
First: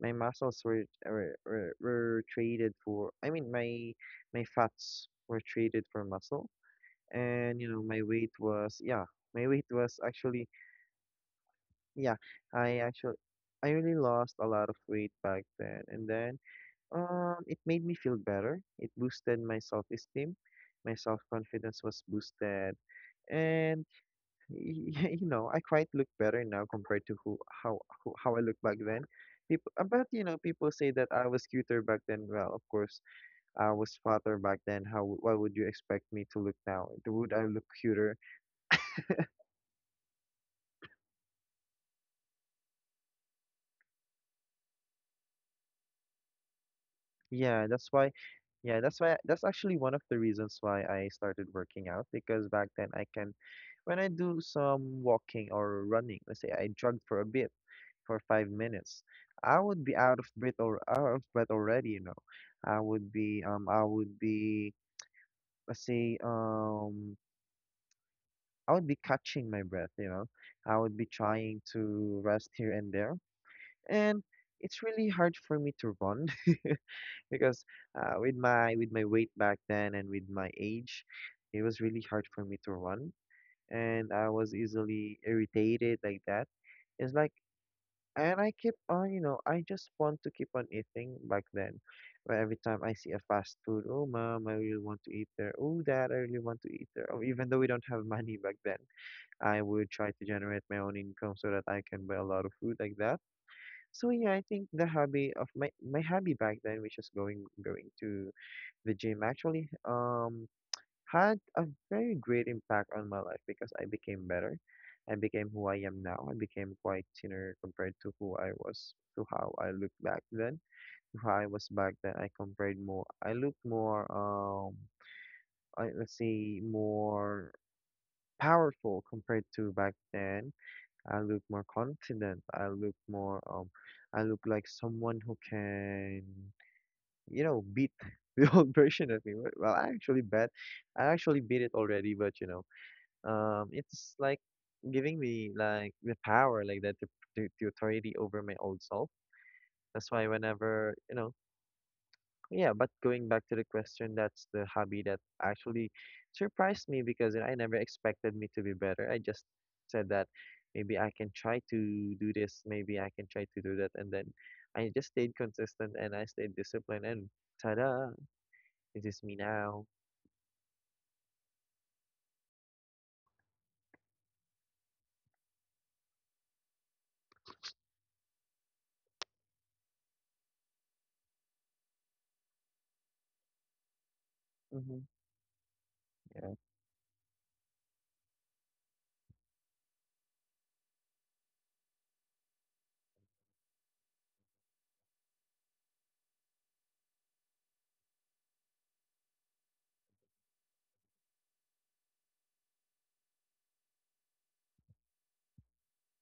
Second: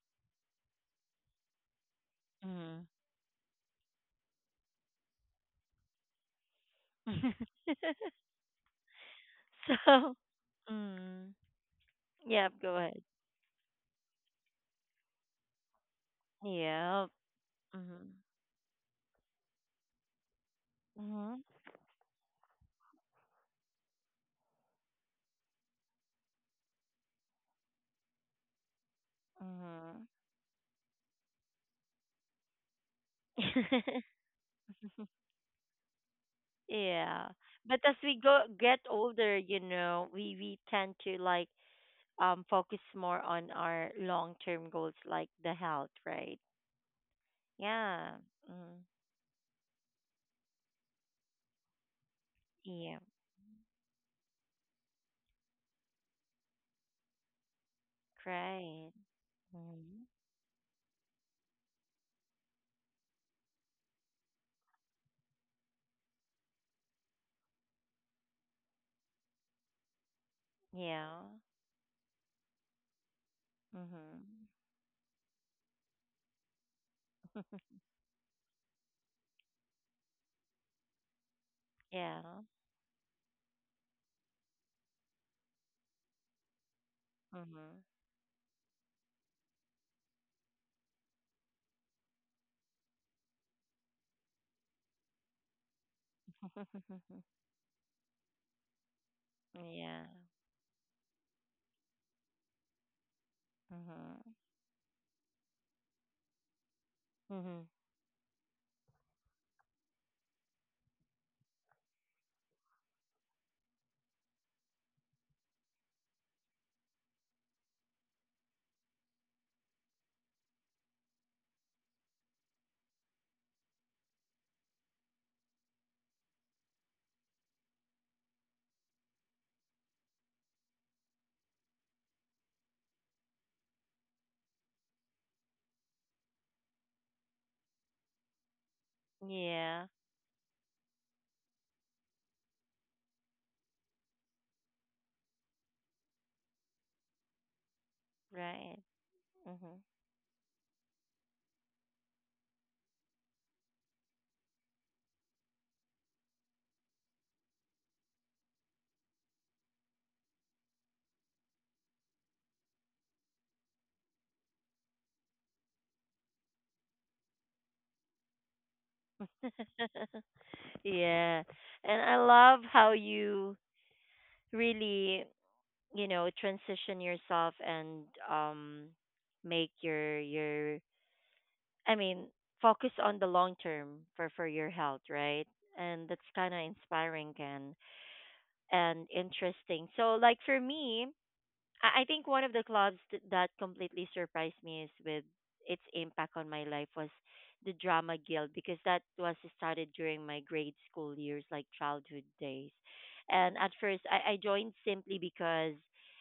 Speaker 2: my muscles were
Speaker 1: mm,
Speaker 2: traded
Speaker 1: mm.
Speaker 2: for I mean my my fats were traded for muscle, and you know my weight was
Speaker 1: So,
Speaker 2: actually,
Speaker 1: mm,
Speaker 2: yeah,
Speaker 1: yeah, go
Speaker 2: I
Speaker 1: ahead.
Speaker 2: actually, I really lost a lot of weight back then, and then
Speaker 1: Yeah.
Speaker 2: it made me feel better. It boosted my self-esteem. My
Speaker 1: Mm-hmm.
Speaker 2: self-confidence was boosted, and you know, I quite look better now compared to who, how I looked back then. People but
Speaker 1: Mhm.
Speaker 2: you know, people say that I was cuter back then. Well, of course, I was fatter back then. How why would you expect me to look now?
Speaker 1: Yeah.
Speaker 2: Would I look
Speaker 1: But as
Speaker 2: cuter?
Speaker 1: we go get older, you know, we tend to like focus more on our long-term goals like the health, right?
Speaker 2: Yeah, that's why.
Speaker 1: Yeah.
Speaker 2: Yeah,
Speaker 1: Mm.
Speaker 2: that's why. That's actually one of the reasons why I started working out because back then
Speaker 1: Yeah.
Speaker 2: I can, when I do some walking or running, let's say I jogged for a bit for five
Speaker 1: Right.
Speaker 2: minutes, I would be
Speaker 1: Mm.
Speaker 2: out of breath already. You know, I would be I would be, let's say, I would be catching my breath. You know, I would be
Speaker 1: Yeah.
Speaker 2: trying to rest here and there, and
Speaker 1: Mhm.
Speaker 2: it's really hard for me to run because with my weight back then and with my age, it was really
Speaker 1: Yeah.
Speaker 2: hard for me to run, and I was easily irritated like that. It's like,
Speaker 1: Mhm.
Speaker 2: and I keep on, you know, I just want to keep on eating back then. But every time I see a fast food, oh mom, I really want to eat there. Oh dad, I really want to eat there. Oh, even though we don't have money back then, I would
Speaker 1: Yeah.
Speaker 2: try to generate my own income so that I can buy a lot of food like that. So
Speaker 1: Mhm.
Speaker 2: yeah, I think the hobby of my hobby back then, which is
Speaker 1: Mhm.
Speaker 2: going to the gym actually had a very great impact on my life because I became better. I became who I am now. I became quite thinner compared to who I was, to how I looked back then, to how I was back then. I compared more. I looked more I, let's say, more powerful compared to back then. I look more confident. I look more I look like someone who can beat the old version of me. Well,
Speaker 1: Yeah.
Speaker 2: I actually bet, I actually beat it already, but it's like giving me like the power, like that, the authority over my old
Speaker 1: Right.
Speaker 2: self.
Speaker 1: Mhm.
Speaker 2: That's why whenever, you know, yeah. But going back to the question, that's the hobby that actually surprised me because I never expected me to be better. I just said that maybe I can try to do this, maybe I can try to do that, and then I just stayed consistent and I stayed disciplined, and ta-da! Is this me now?
Speaker 1: Yeah. And I love how you really, you know, transition yourself and um make your I mean, focus on the long term for your
Speaker 2: Mm-hmm.
Speaker 1: health, right? And that's
Speaker 2: Yeah.
Speaker 1: kind of inspiring and interesting. So like for me, I think one of the clubs that completely surprised me is with its impact on my life was the drama guild because that was started during my grade school years, like childhood days. And at first, I joined simply because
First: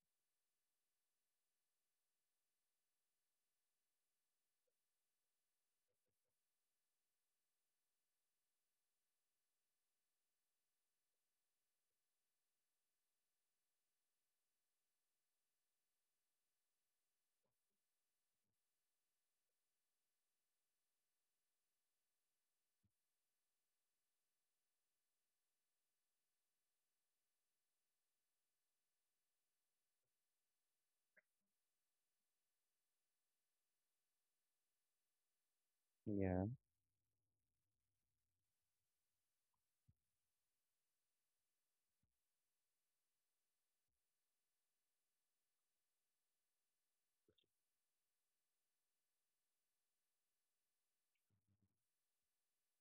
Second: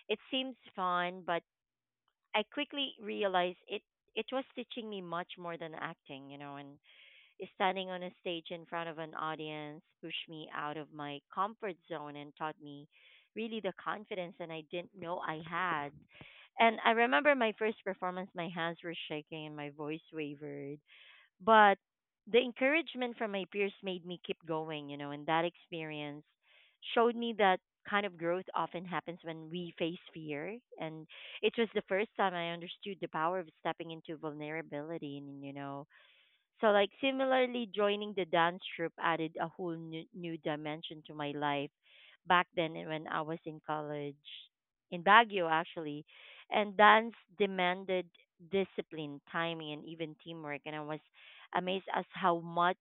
Speaker 1: it seems fun, but I quickly realized it was teaching me much more than acting, you know, and standing on a stage in front of an audience pushed me out of my comfort zone and taught me really the confidence and I didn't know I had. And I remember my first performance, my hands were shaking and my voice wavered. But the encouragement from my peers made me keep going, you know, and that experience showed me that kind of growth often happens when we face fear. And it was the first time I understood the power of stepping into vulnerability and, you know,
Speaker 2: Yeah.
Speaker 1: so like similarly, joining the dance troupe added a whole new, new dimension to my life back then when I was in college in Baguio actually. And dance demanded discipline, timing and even teamwork and I was amazed as how much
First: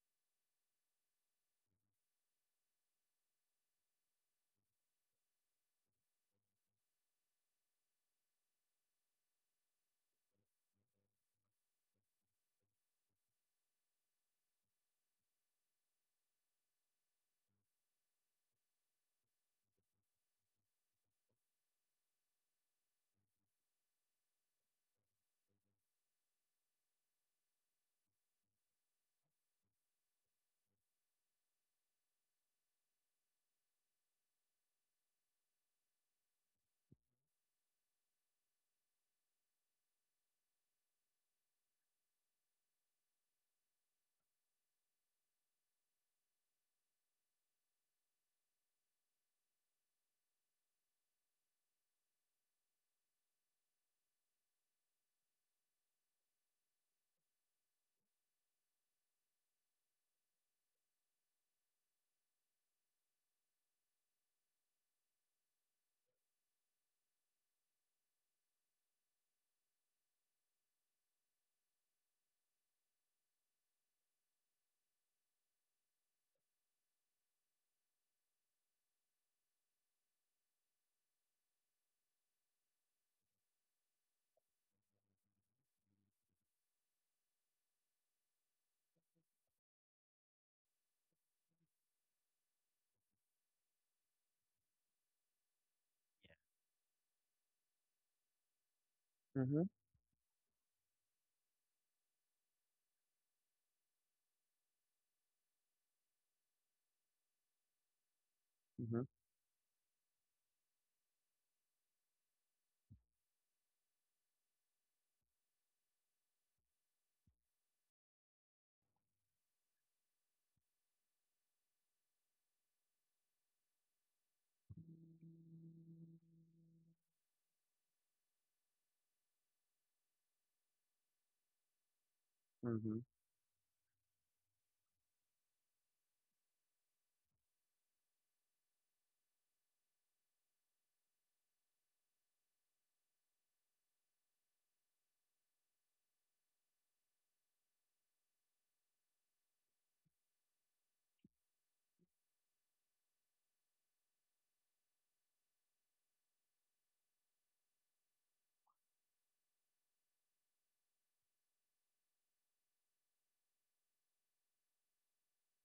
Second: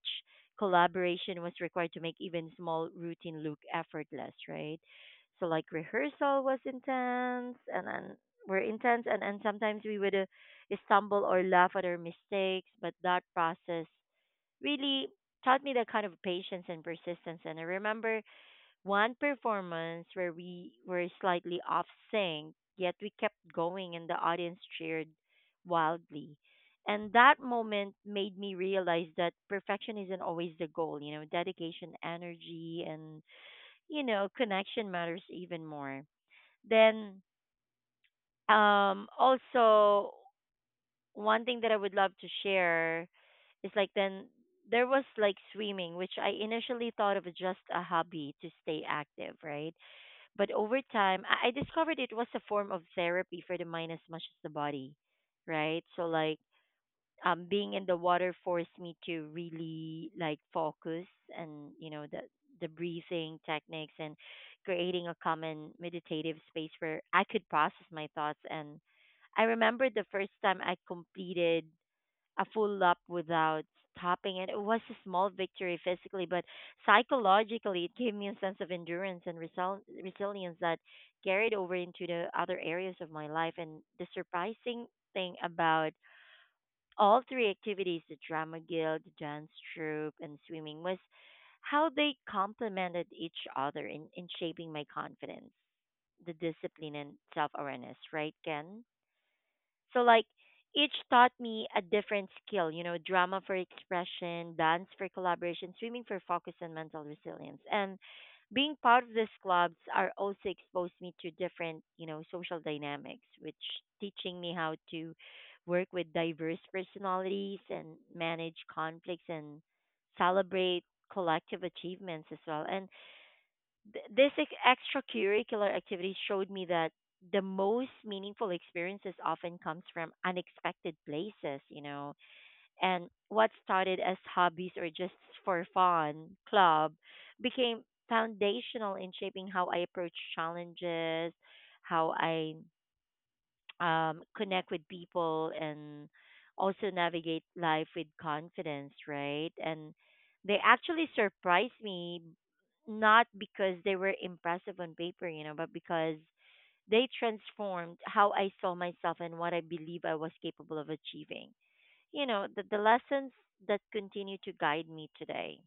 Speaker 1: collaboration was required to make even small routine look effortless, right? So like rehearsal was intense and then we're intense and sometimes we would stumble or laugh at our mistakes, but that process really taught me the kind of patience and persistence. And I remember one performance where we were slightly off sync, yet we kept going and the audience cheered wildly. And that moment made me realize that perfection isn't always the goal, you know, dedication, energy, and, you know, connection matters even more. Then also one thing that I would love to share is like then there was like swimming, which I initially thought of as just a hobby to stay active, right? But over time, I discovered it was a form of therapy for the mind as much as the body, right? So like being in the water forced me to really like focus and you know the breathing techniques and creating a common meditative space where I could process my thoughts and I remember the first time I completed a full lap without stopping. And it was a small victory physically, but psychologically, it gave me a sense of endurance and resilience that carried over into the other areas of my life. And the surprising thing about all three activities the drama guild, the dance troupe, and swimming was how they complemented each other in shaping my confidence, the discipline, and self awareness, right, Ken?
Speaker 2: Mm-hmm.
Speaker 1: So like each taught me a different skill, you know, drama for expression, dance for collaboration, swimming for focus and mental resilience. And being
Speaker 2: Mm-hmm.
Speaker 1: part of these clubs are also exposed me to different, you know, social dynamics, which teaching me how to work with diverse personalities and manage conflicts and celebrate collective achievements as well. And this extracurricular activity showed me that the most meaningful experiences often comes from unexpected places, you know,
Speaker 2: Mm-hmm.
Speaker 1: and what started as hobbies or just for fun club became foundational in shaping how I approach challenges, how I connect with people and also navigate life with confidence, right? And they actually surprised me not because they were impressive on paper, you know, but because they transformed how I saw myself and what I believe I was capable of achieving. You know, the lessons that continue to guide me today.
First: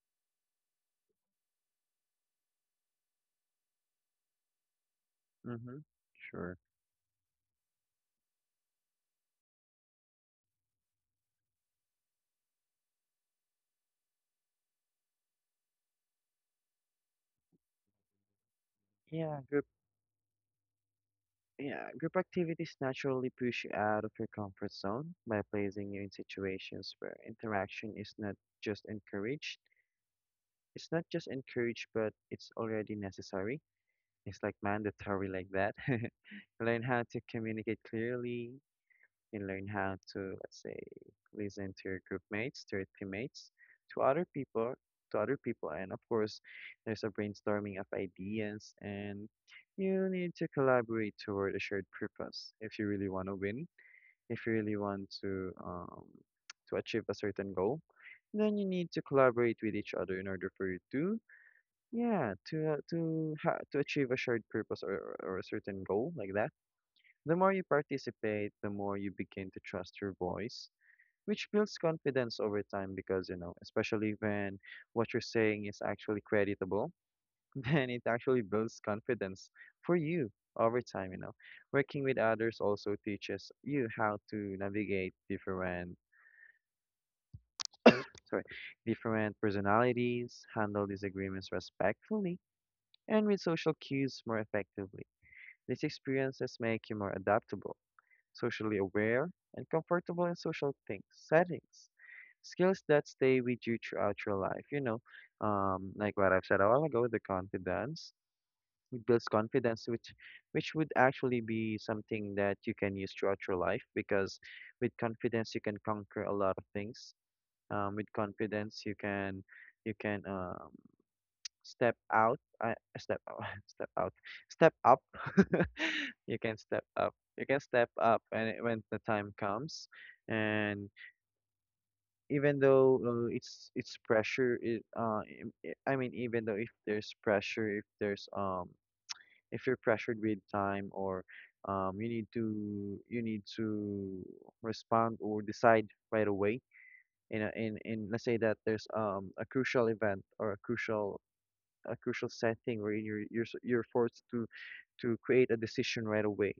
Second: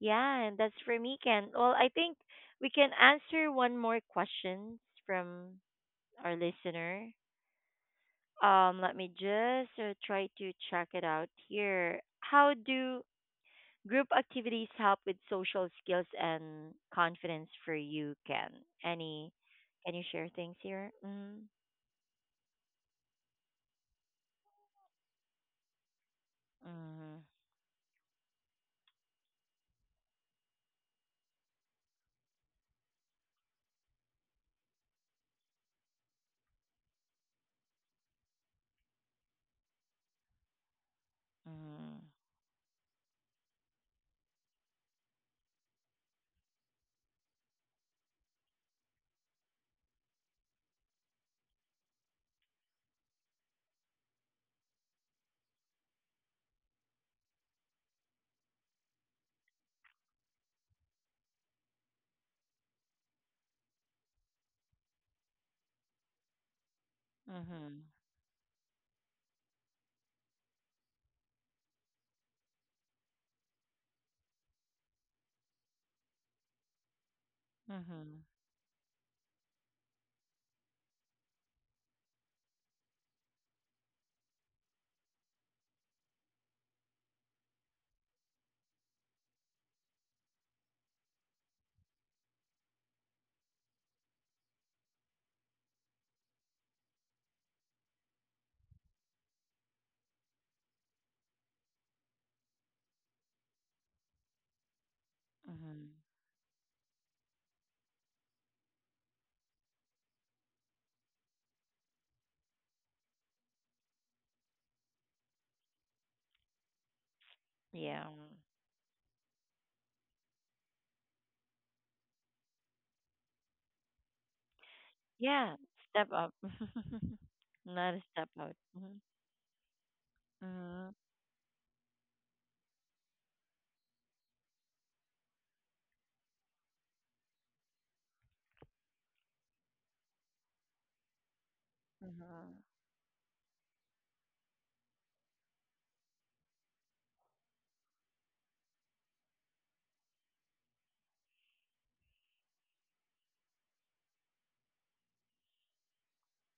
Speaker 1: Yeah, and that's for me, Ken. Well, I think we can answer one more question from
Speaker 2: Mm-hmm.
Speaker 1: our
Speaker 2: Sure.
Speaker 1: listener. Let me just try to check it out here. How do group activities help with social skills and confidence for you, Ken? Any,
Speaker 2: Yeah. Group.
Speaker 1: can you share things here? Mm,
Speaker 2: Yeah, group activities naturally push you out of your comfort zone by placing you in situations where
Speaker 1: mm,
Speaker 2: interaction is not just encouraged. It's not just encouraged, but it's already necessary. It's like mandatory like that. Learn how to communicate clearly. You learn how to, let's say, listen to
Speaker 1: mm,
Speaker 2: your group mates, to your teammates, to other people, to other people, and of course, there's a brainstorming of ideas, and you need to collaborate toward a shared purpose if you really want to win, if you really want to, to achieve a certain goal. Then you need to collaborate with each other in order for you to, yeah, to to achieve a shared purpose or a certain goal like that. The more you
Speaker 1: mm,
Speaker 2: participate, the more you begin to trust your voice, which builds confidence over time because, you know, especially when what you're saying is actually creditable, then it
Speaker 1: mm,
Speaker 2: actually builds confidence for you over time, you know. Working with others also teaches you how to navigate different, oh, sorry, different personalities, handle disagreements respectfully, and read social cues more effectively. These experiences make you more adaptable, socially aware, and comfortable in social things, settings. Skills that stay with you throughout your life. You know,
Speaker 1: mm.
Speaker 2: like what I've said a while ago, the confidence. It builds confidence, which would actually be something that you can use throughout your life because with confidence you can conquer a lot of things.
Speaker 1: Yeah,
Speaker 2: With confidence you can step out I Step out step out step up!
Speaker 1: yeah. Step up,
Speaker 2: You can step up you can Step
Speaker 1: not a
Speaker 2: up,
Speaker 1: step
Speaker 2: and
Speaker 1: out.
Speaker 2: it, when the
Speaker 1: Mhm,
Speaker 2: time comes and
Speaker 1: mhm,
Speaker 2: even though it's pressure it im- I mean, even though if there's pressure, if there's if you're pressured with time or you need to,
Speaker 1: mhm.
Speaker 2: you need to respond or decide right away in a, in let's say that there's a crucial event or a crucial, a crucial setting where you're forced to create a decision right away.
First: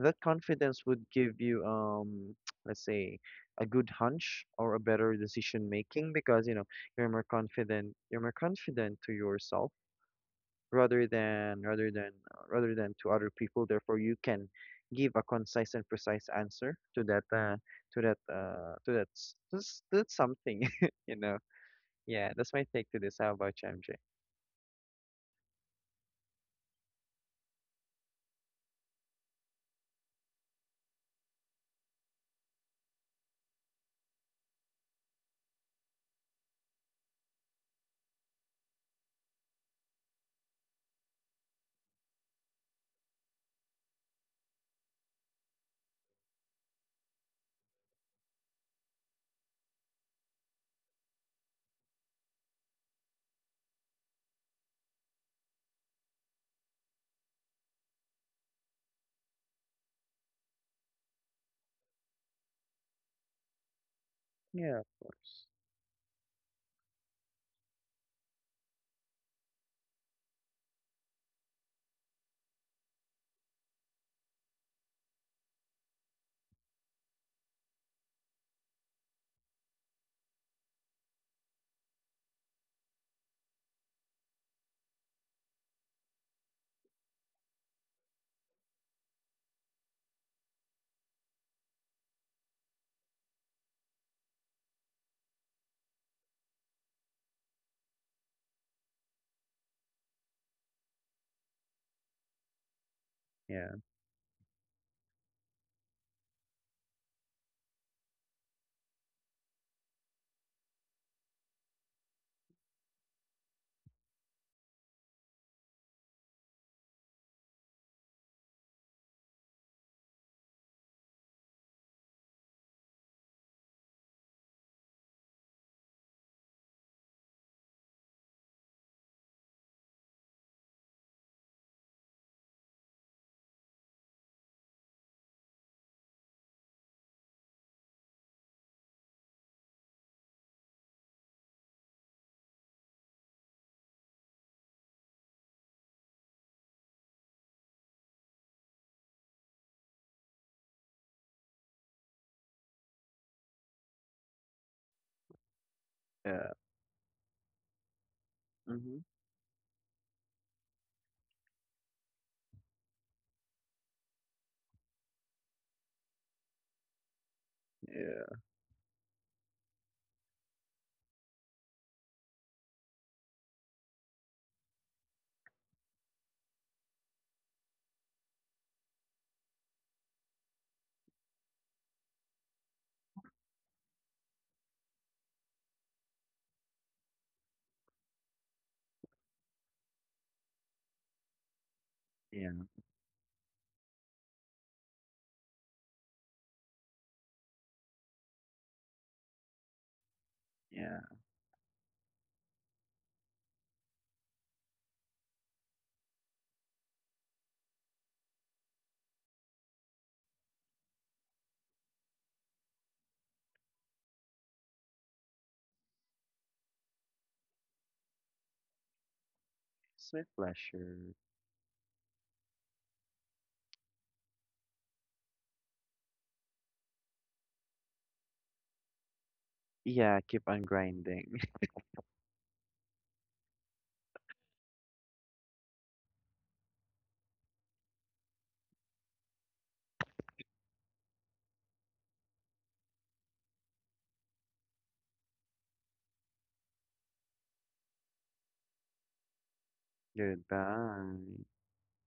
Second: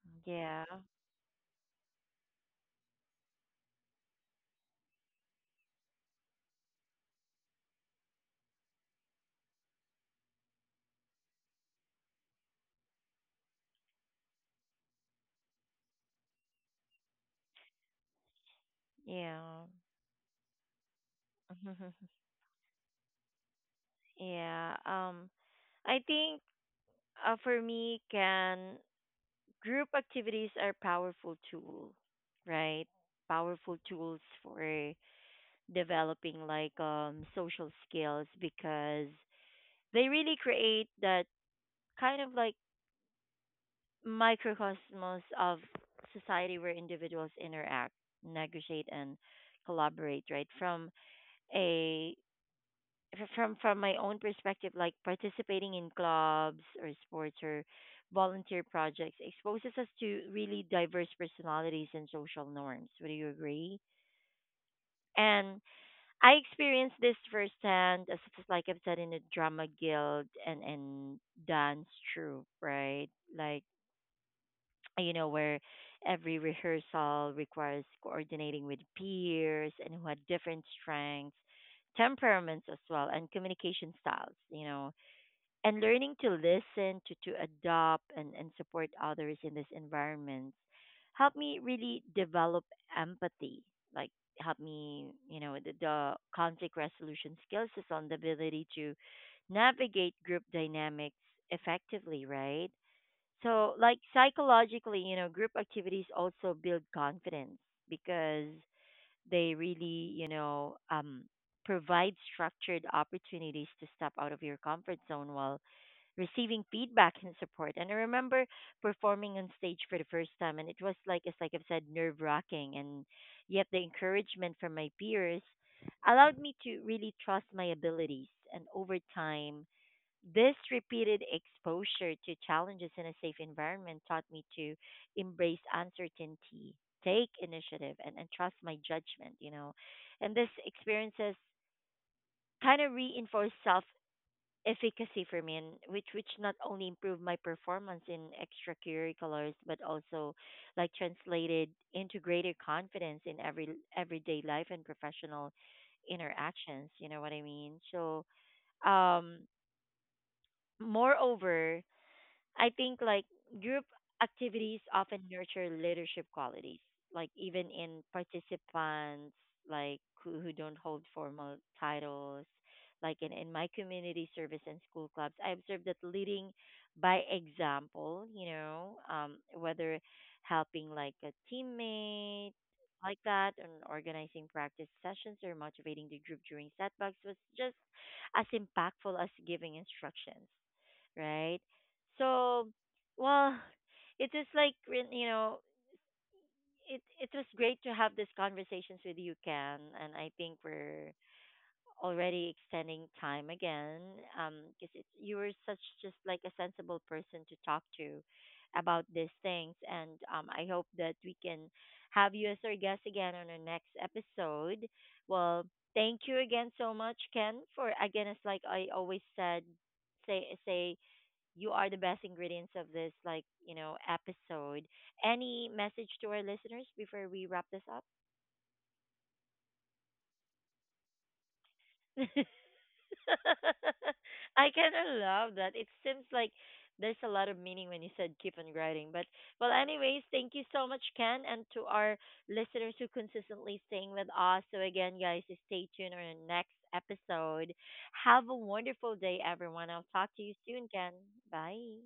Speaker 2: That
Speaker 1: Yeah,
Speaker 2: confidence would give you let's say a good hunch or a better decision making because you know you're more confident to yourself rather than rather than to other people, therefore you can give a concise and precise answer to that to that to
Speaker 1: yeah,
Speaker 2: that's something you know. Yeah, that's my take to this. How about you, MJ?
Speaker 1: yeah. I think for me, can group activities are powerful tool, right? Powerful tools for developing like social skills because they really create that kind of like microcosmos of society where individuals interact, negotiate, and collaborate, right? From a from my own perspective, like participating in clubs or sports or volunteer projects exposes us to really diverse personalities and social norms. Would you agree?
Speaker 2: Yeah, of course.
Speaker 1: And I experienced this firsthand, as just like I've said in the drama guild and dance troupe, right? Like you know where every rehearsal requires coordinating with peers and who had different strengths temperaments as well and communication styles you know and learning to listen, to adopt and, support others in this environment helped me really develop empathy. Like help me, you know, the conflict resolution skills is on the ability to navigate group dynamics effectively, right?
Speaker 2: Yeah.
Speaker 1: So like psychologically, you know, group activities also build confidence because they really, you know, provide structured opportunities to step out of your comfort zone while receiving feedback and support. And I remember performing on stage for the first time, and it was like, as like I've said, nerve wracking. And yet, the encouragement from my peers allowed me to really trust my abilities. And over time, this repeated exposure to challenges in a safe environment taught me to embrace uncertainty, take initiative, and, trust my judgment, you know. And these experiences kind of reinforced self efficacy for me and which not only improved my performance in extracurriculars but also like translated into greater confidence in everyday life and professional
Speaker 2: Yeah.
Speaker 1: interactions you know what I mean so
Speaker 2: Mm-hmm.
Speaker 1: um moreover I think like group activities often nurture leadership qualities, like even in
Speaker 2: Yeah.
Speaker 1: participants like who don't hold formal titles. Like in my community service and school clubs, I observed that leading by example, you know, whether helping like a teammate like that and organizing practice sessions or motivating the group during setbacks was just as impactful as giving instructions right?
Speaker 2: Yeah.
Speaker 1: So, well, it is like you know, it was great to have these conversations with you, Ken, and I think
Speaker 2: Yeah.
Speaker 1: we're already extending time again um because you were such just like a sensible person to talk to about these things and I hope that we can have you as our guest again on our next episode well thank you again so much Ken for again it's like I always said
Speaker 2: It's my
Speaker 1: say
Speaker 2: pleasure.
Speaker 1: you are the best ingredients of this like you know episode. Any message to our listeners before we wrap this up?
Speaker 2: Yeah, keep on grinding.
Speaker 1: I kind of love that. It seems like there's a lot of meaning when you said keep on grinding. But well, anyways, thank you so much, Ken, and to our listeners who consistently staying with us. So again, guys, stay tuned on our next episode. Have a wonderful day, everyone. I'll talk to you soon, Ken.
Speaker 2: Goodbye.
Speaker 1: Bye.